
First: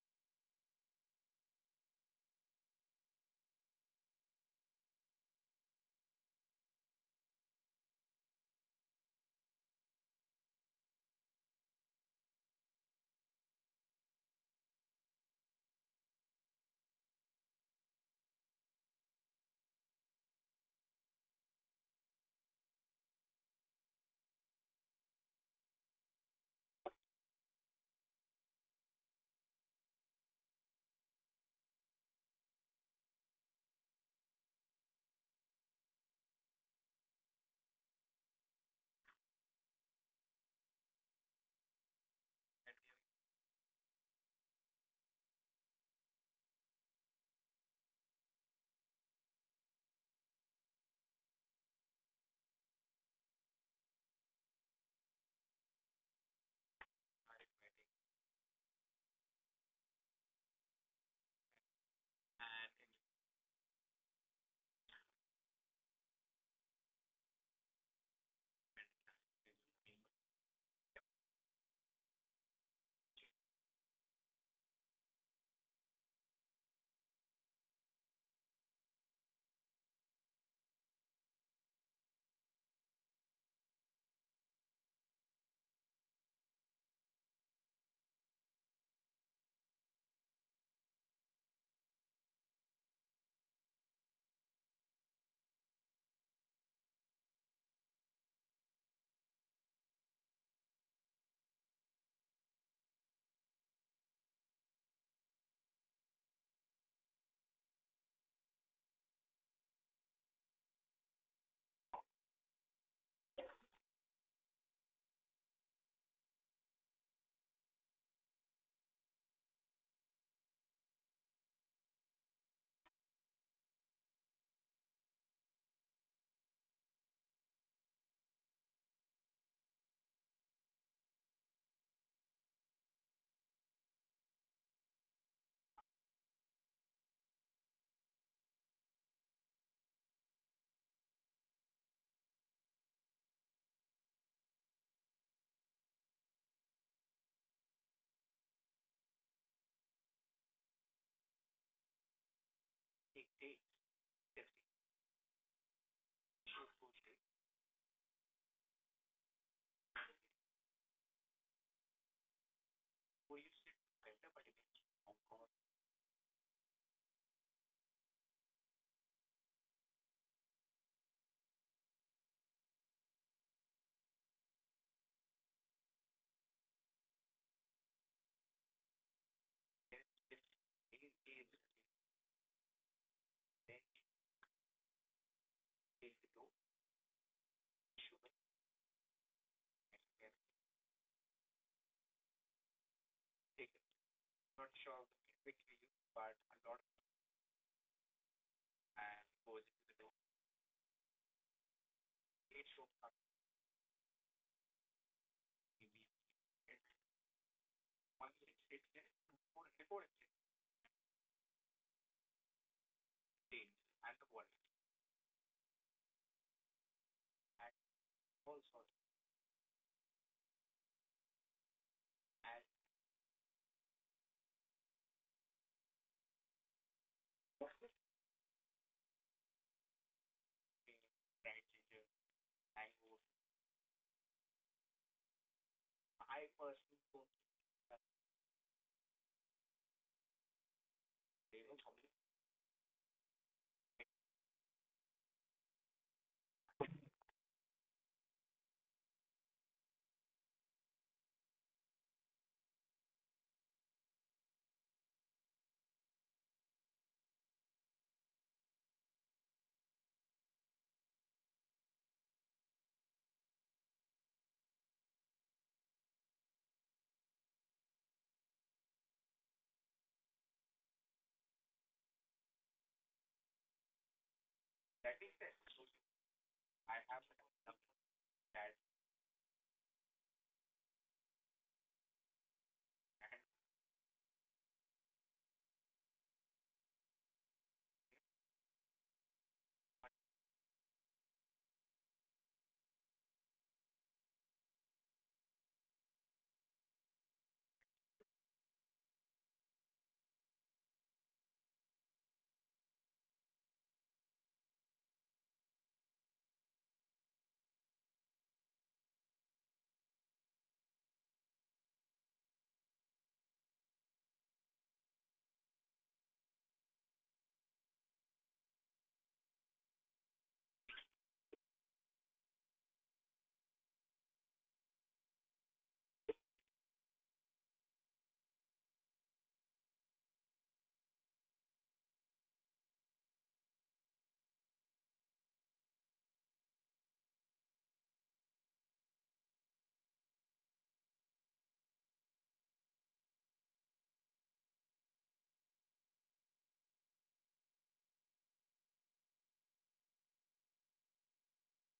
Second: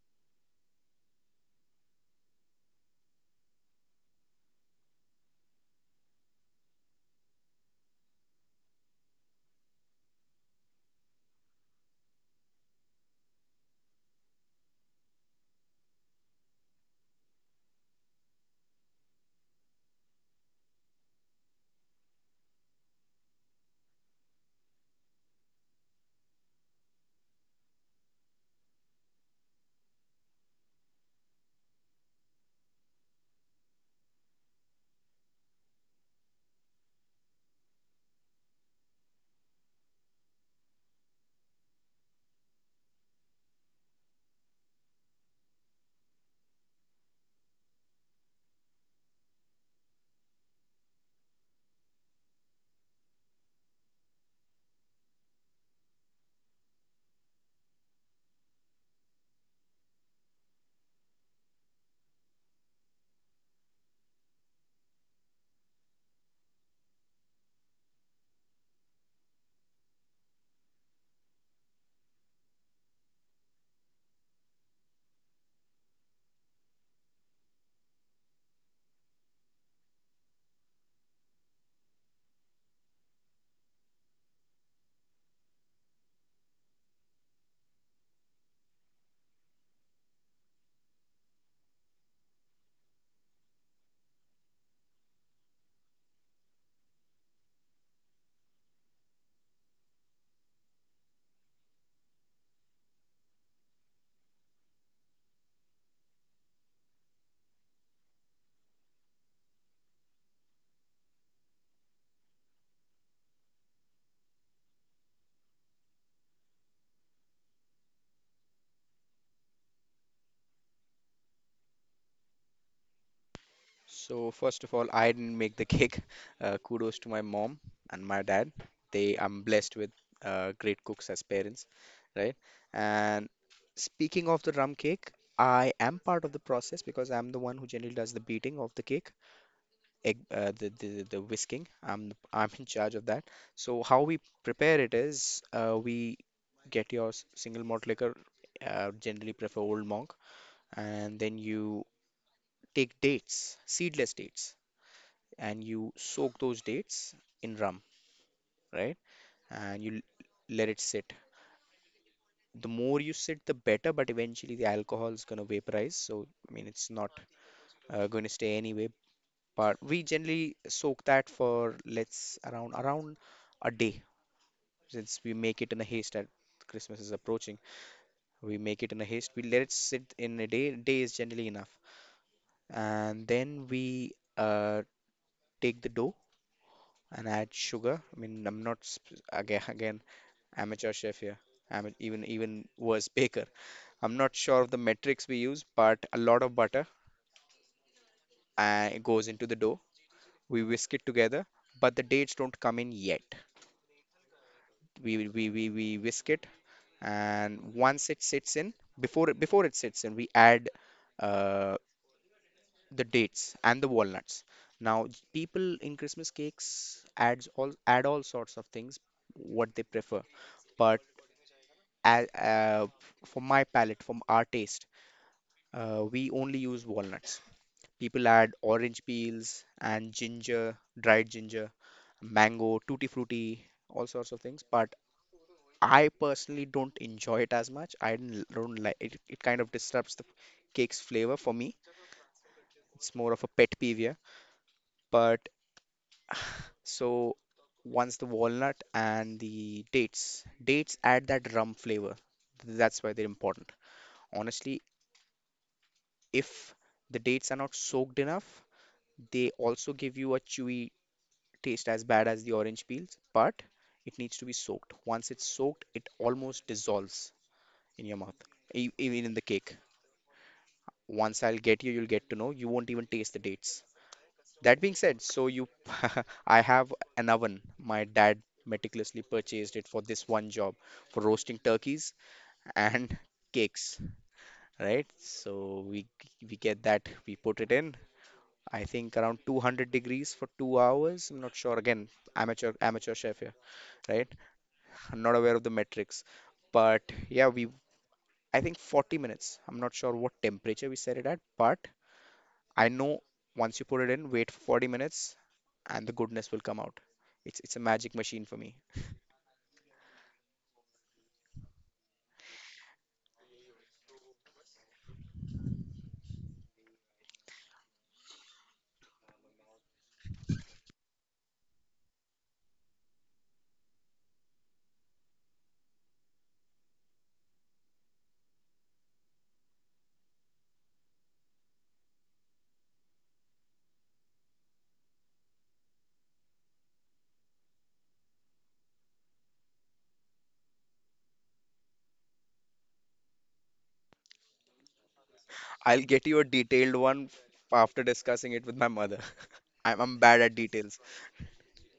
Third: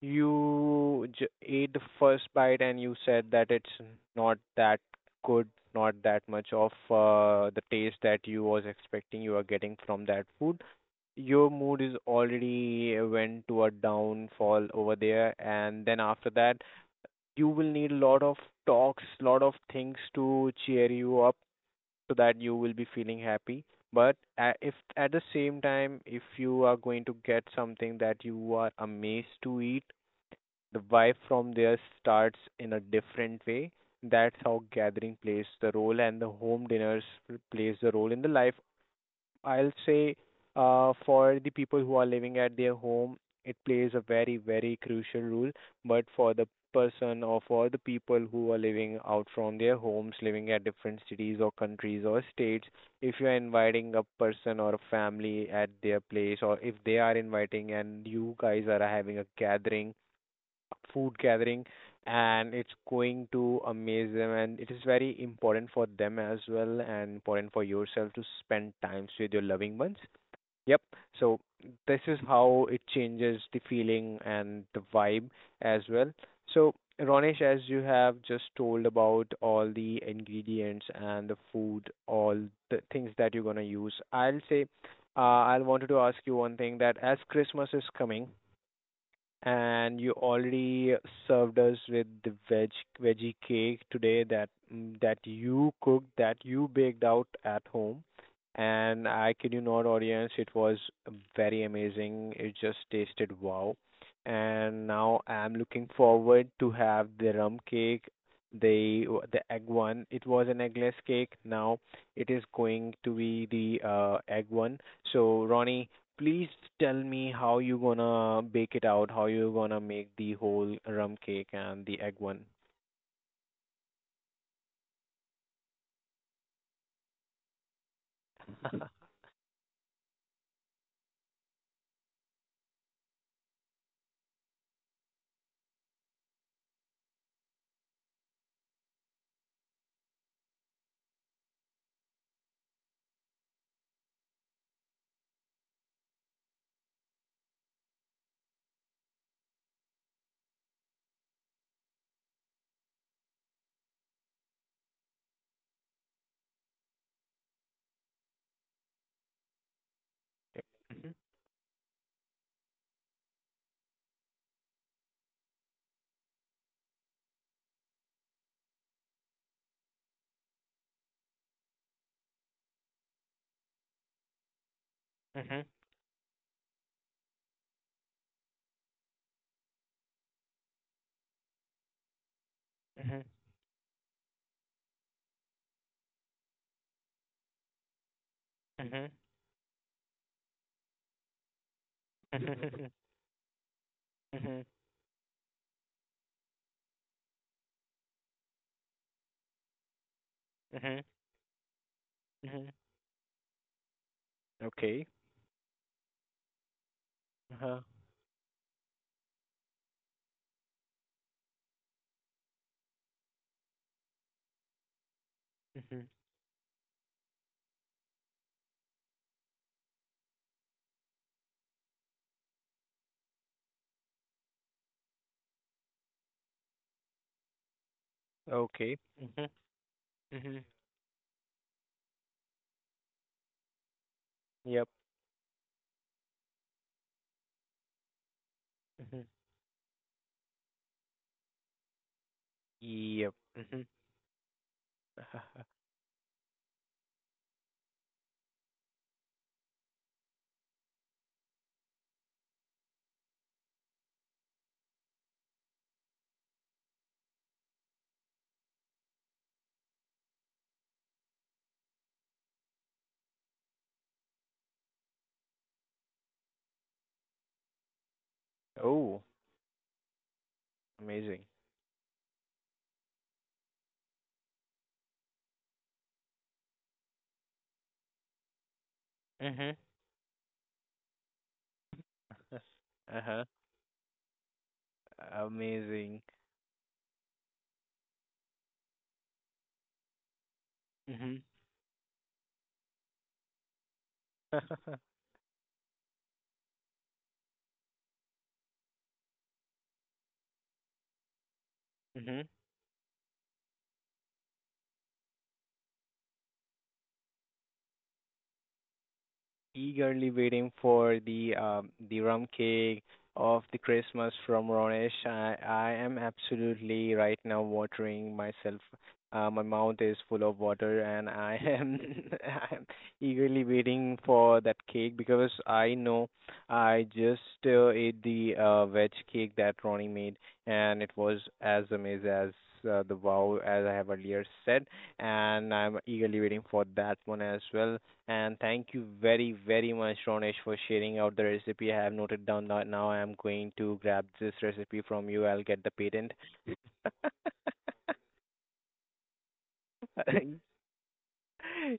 [SPEAKER 1] You ate the first bite and you said that it's not that good, not that much of the taste that you was expecting you are getting from that food. Your mood is already went to a downfall over there, and then after that you will need a lot of talks, lot of things to cheer you up so that you will be feeling happy. But if at the same time, if you are going to get something that you are amazed to eat, the vibe from there starts in a different way. That's how gathering plays the role, and the home dinners plays the role in the life, I'll say. For the people who are living at their home, it plays a very, very crucial role. But for the person or for the people who are living out from their homes, living at different cities or countries or states, if you're inviting a person or a family at their place, or if they are inviting and you guys are having a gathering, food gathering, and it's going to amaze them, and it is very important for them as well and important for yourself to spend times with your loving ones. Yep. So this is how it changes the feeling and the vibe as well. So, Ronesh, as you have just told about all the ingredients and the food, all the things that you're going to use, I'll say, I'll wanted to ask you one thing that as Christmas is coming, and you already served us with the veggie cake today, that you cooked, that you baked out at home, and I kid you not, audience, it was very amazing. It just tasted wow. And now I'm looking forward to have the rum cake, the the egg one. It was an eggless cake. Now it is going to be the egg one. So, Ronnie, please tell me how you gonna bake it out, how you gonna make the whole rum cake and the egg one.
[SPEAKER 3] So first of all, I didn't make the cake. Kudos to my mom and my dad.
[SPEAKER 1] Mhm.
[SPEAKER 3] They I'm blessed with great cooks as parents, right? And speaking of the rum cake, I am part of the process because I'm the one who generally does the beating of the cake, egg, the whisking. I'm in charge of that. So how we prepare it is we get your single malt liquor, generally prefer Old Monk, and then you take dates, seedless dates, and you soak those dates in rum, right? And you let it sit. The more you sit, the better, but eventually the alcohol is going to vaporize. So, I mean, it's not going to stay anyway. But we generally soak that for let's around a day since we make
[SPEAKER 1] Mhm.
[SPEAKER 3] it in a haste at Christmas is approaching. We make it in a haste. We let it sit in a day. Day is generally enough.
[SPEAKER 1] Mhm.
[SPEAKER 3] And then we take the dough and add sugar. I mean, I'm not
[SPEAKER 1] Mhm.
[SPEAKER 3] again again, amateur chef here. I mean, even even worse, baker. I'm not
[SPEAKER 1] Mhm.
[SPEAKER 3] sure
[SPEAKER 1] Mhm.
[SPEAKER 3] of the metrics we use, but a lot of butter it goes into the dough. We whisk
[SPEAKER 1] Mhm.
[SPEAKER 3] it together, but the dates don't
[SPEAKER 1] Mhm.
[SPEAKER 3] come in yet.
[SPEAKER 1] Okay.
[SPEAKER 3] We whisk it, and
[SPEAKER 1] Uh-huh.
[SPEAKER 3] once it sits in, before it sits in, we add uh, the dates and the walnuts. Now, people in
[SPEAKER 1] Mhm.
[SPEAKER 3] Christmas cakes adds all add all sorts of things what they prefer, but a- uh, for my palate, for our taste. We only use walnuts. People add
[SPEAKER 1] Okay.
[SPEAKER 3] orange
[SPEAKER 1] Mhm.
[SPEAKER 3] peels and
[SPEAKER 1] Mhm.
[SPEAKER 3] ginger, dried ginger, mango, tutti frutti, all sorts of things.
[SPEAKER 1] Yep.
[SPEAKER 3] But I personally don't enjoy it as much. I don't like it.
[SPEAKER 1] Mhm.
[SPEAKER 3] It kind of disrupts the cake's flavor for me. It's more
[SPEAKER 1] Yep.
[SPEAKER 3] of a pet
[SPEAKER 1] Mhm.
[SPEAKER 3] peeve here. But so once the walnut and the dates, dates add that rum flavor. That's why they're important. Honestly, if the dates are not soaked enough, they also give you a chewy taste as bad as the orange peels, but it needs to be soaked. Once it's soaked, it almost dissolves in your mouth,
[SPEAKER 1] Oh,
[SPEAKER 3] even in the cake. Once
[SPEAKER 1] amazing.
[SPEAKER 3] I'll get you, you'll get to know. You won't even taste the dates. That being said, so you, I have an oven. My dad meticulously
[SPEAKER 1] Mhm.
[SPEAKER 3] purchased it for this one job, for roasting turkeys and
[SPEAKER 1] Uh-huh.
[SPEAKER 3] cakes, right? So
[SPEAKER 1] Amazing.
[SPEAKER 3] we get that. We put it in. I think around 200 degrees for two hours. I'm
[SPEAKER 1] Mhm.
[SPEAKER 3] not sure. Again, amateur chef here, right? I'm not aware of the metrics, but yeah, we I think 40 minutes. I'm not sure what temperature we set it at, but
[SPEAKER 1] Mhm.
[SPEAKER 3] I know once you put it in, wait for 40 minutes, and the goodness will come out. It's a magic machine for me.
[SPEAKER 1] Eagerly waiting for the rum cake of the Christmas from Ronesh. I am absolutely right now watering myself. My mouth is full of water, and I am I am eagerly waiting for that cake because I know I just ate the veg cake that Ronnie made, and it was as amazing as the wow, as I have earlier said, and I'm eagerly waiting for that one as well. And thank you very, very much, Ronesh, for sharing out the recipe. I have noted down that now I am going to grab this recipe from you. I'll get the
[SPEAKER 3] I'll get
[SPEAKER 1] patent.
[SPEAKER 3] you a detailed one after discussing it with my mother. I'm bad at details.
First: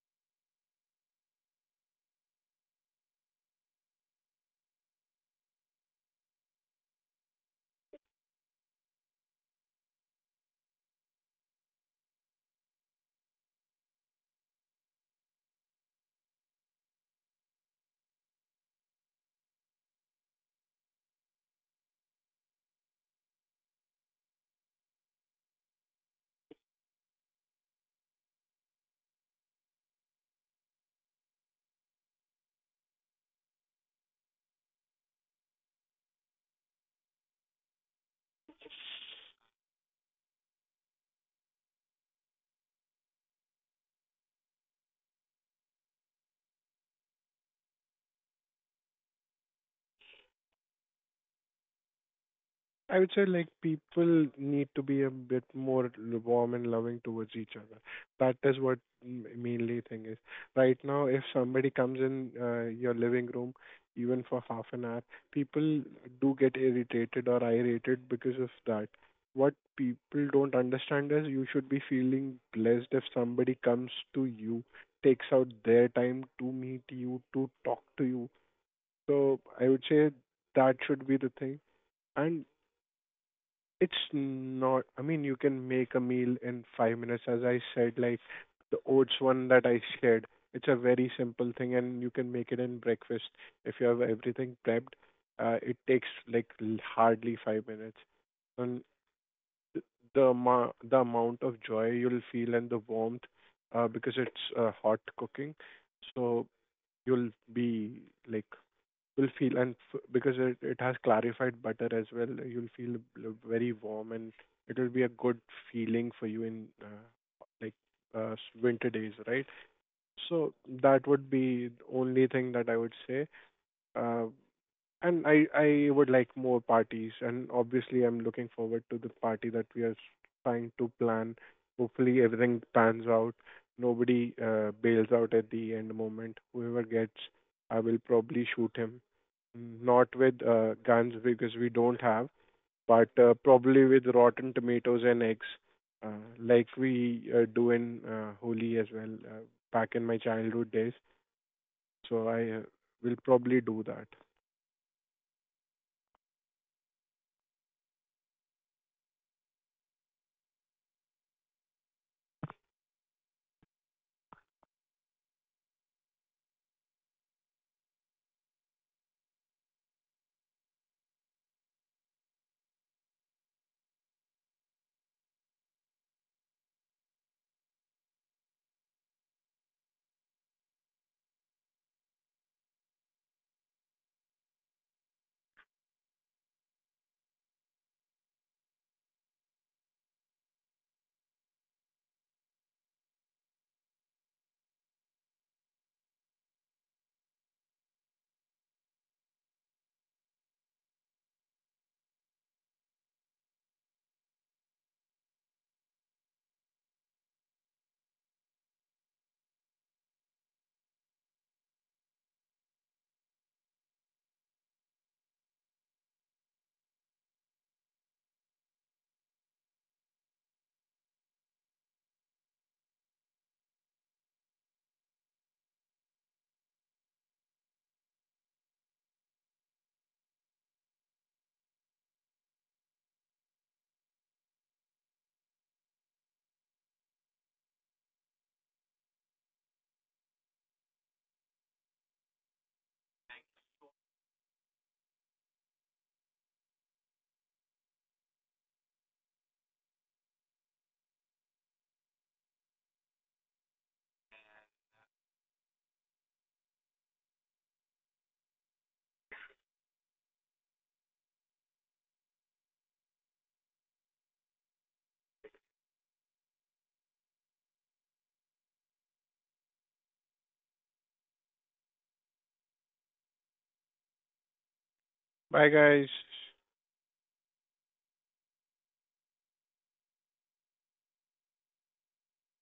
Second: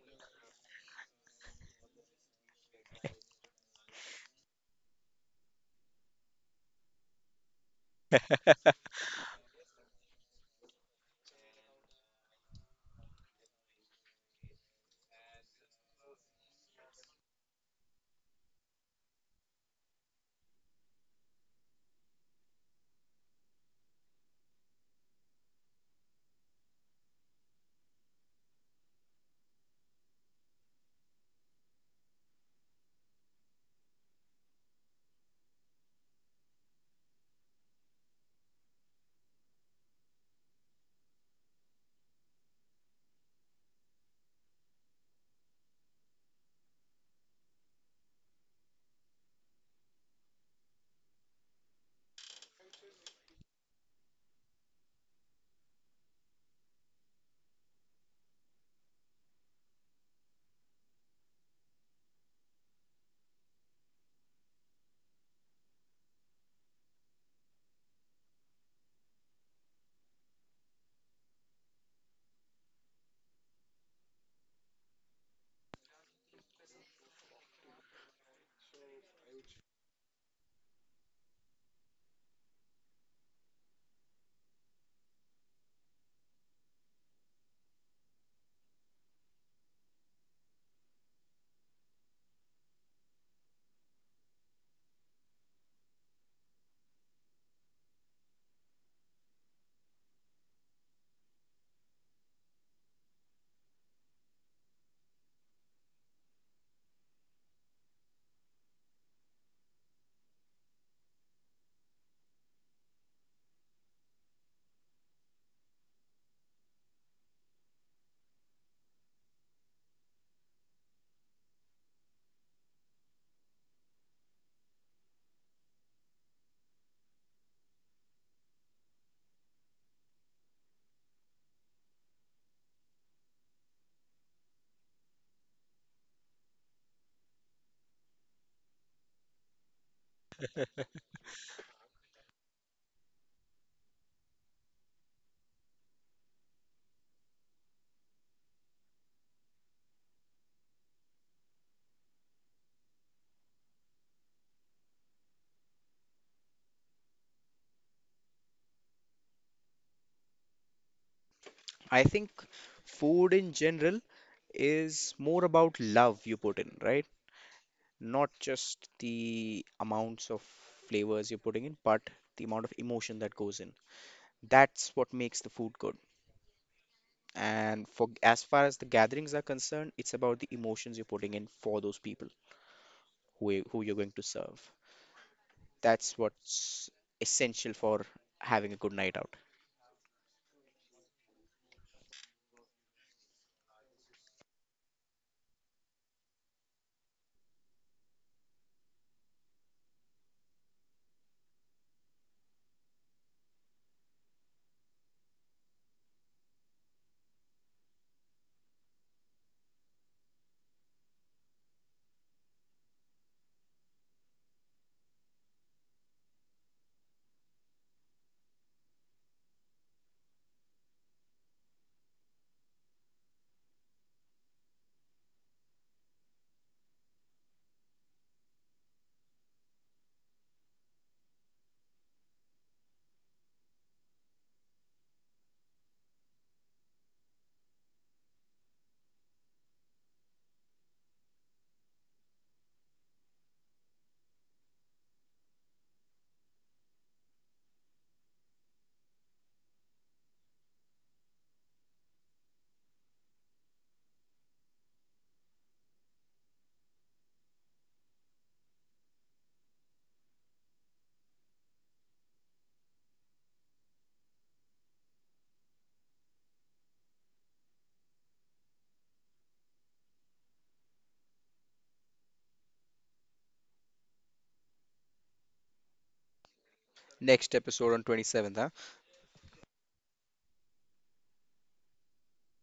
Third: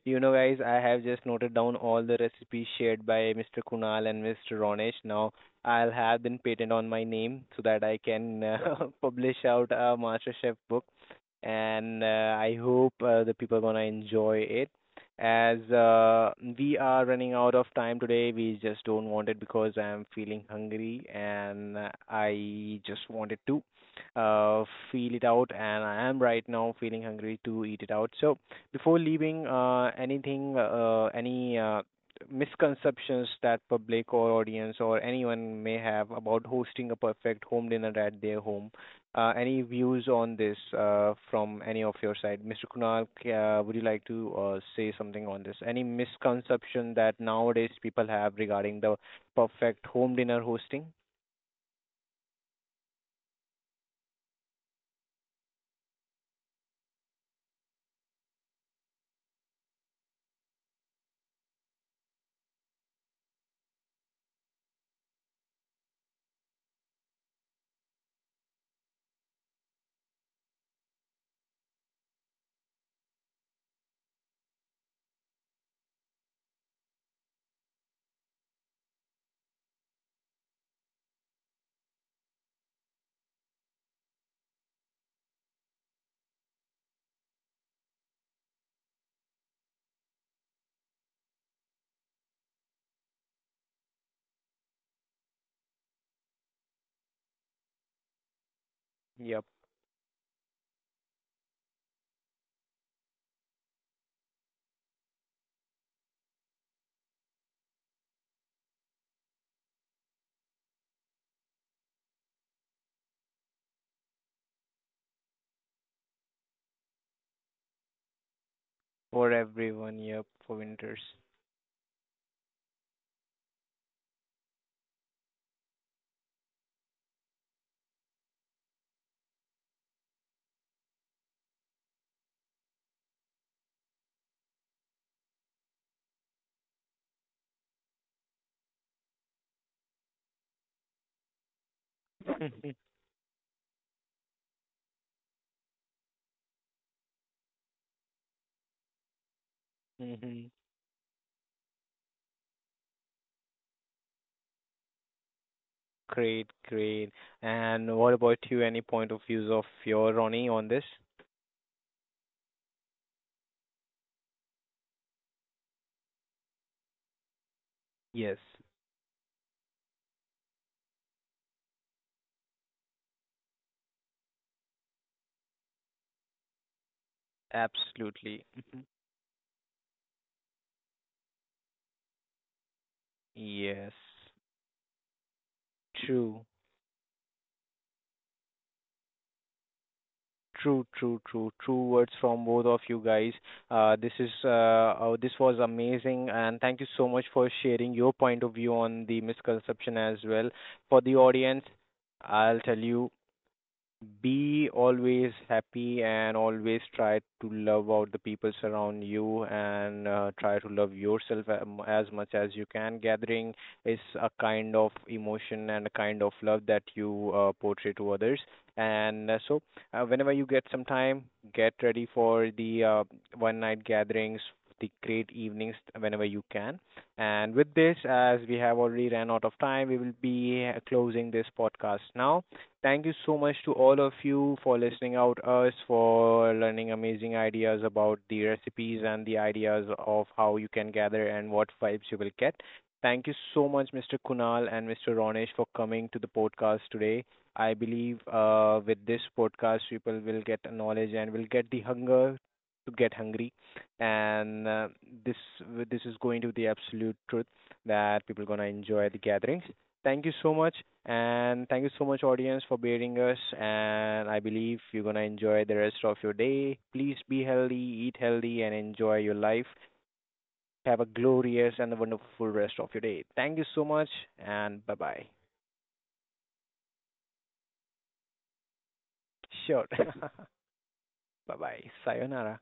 [SPEAKER 1] You know, guys, I have just noted down all the recipes shared by Mr. Kunal and Mr. Ronesh. Now, I'll have them patent on my name so that I can publish out a MasterChef book. And I hope the people gonna enjoy it. As we are running out of time today, we just don't want it because I'm feeling hungry, and I just wanted to uh, feel it out. And I am right now feeling hungry to eat it out. So before leaving, anything, any misconceptions that public or audience or anyone may have about hosting a perfect home dinner at their home? Any views on this from any of your side? Mr. Kunal, would you like to say something on this? Any misconception that nowadays people have regarding the perfect home dinner hosting?
[SPEAKER 2] I would say like people need to be a bit more warm and loving towards each other. That is what mainly thing is. Right now, if somebody comes in your living room, even for half an hour, people do get irritated or irritated because of that. What people don't understand is you should be feeling blessed if somebody comes to you, takes out their time to meet you, to talk to you. So I would say that should be the thing. And it's not, I mean, you can make a meal in 5 minutes. As I said, like the oats one that I shared, it's a very simple thing and you can make it in breakfast. If you have everything prepped, it takes like hardly 5 minutes. And
[SPEAKER 1] Yep,
[SPEAKER 2] th- the the amount of joy you'll feel and the warmth, because it's hot cooking, so you'll be like will feel and because it has clarified butter as well, you'll feel very warm, and it will be a good feeling for you in like winter days,
[SPEAKER 1] for
[SPEAKER 2] right?
[SPEAKER 1] everyone, yep,
[SPEAKER 2] So
[SPEAKER 1] for winters.
[SPEAKER 2] that would be the only thing that I would say. Uh, and I, I would like more parties, and obviously, I'm looking forward to the party that we are trying to plan. Hopefully, everything pans out. Nobody bails out at the end moment. Whoever gets, I will probably shoot him. Not with guns because we don't have, but probably with rotten tomatoes and eggs, like we do in Holi as well, back in my childhood days. So I will probably do that.
[SPEAKER 1] Great, great. And what about you? Any point of views of your Ronnie on this?
[SPEAKER 3] I think food in general is more about love you put in, right? Not
[SPEAKER 1] Yes,
[SPEAKER 3] just the amounts of flavors you're putting in, but the amount of emotion that goes in. That's what makes the food good. And for as
[SPEAKER 1] absolutely.
[SPEAKER 3] far as
[SPEAKER 1] Mhm.
[SPEAKER 3] the gatherings are concerned, it's about the emotions you're putting in for those people who you're
[SPEAKER 1] Yes,
[SPEAKER 3] going to serve. That's
[SPEAKER 1] true,
[SPEAKER 3] what's essential for having a good night out.
[SPEAKER 1] true, true, true, true words from both of you guys. This this was amazing, and thank you so much for sharing your point of view on the misconception as well. For the audience, I'll tell you, be always happy and always try to love out the people around you, and try to love yourself as much as you can. Gathering is a kind of emotion and a kind of love that you portray to others. And so, whenever you get some time, get ready for the one night gatherings, the great evenings whenever you can. And with this, as we have already ran out of time, we will be closing this podcast now. Thank you so much to all of you for listening out us, for learning amazing ideas about the recipes and the ideas of how you can gather and what vibes you will get. Thank you so much, Mr. Kunal and Mr. Ronesh, for coming to the podcast today. I believe with this podcast, people will get knowledge and will get the hunger to get hungry. And this this is going to be the absolute truth that people gonna enjoy the gatherings. Thank you so much, and thank you so much, audience, for bearing us. And I believe you're gonna enjoy the rest of your day. Please be healthy, eat healthy, and enjoy your life. Have a glorious and a wonderful rest of your day. Thank you so much, and bye bye.
[SPEAKER 2] Bye, guys.
[SPEAKER 3] Next episode on 27th, huh?
[SPEAKER 1] Sure. Bye bye. Sayonara.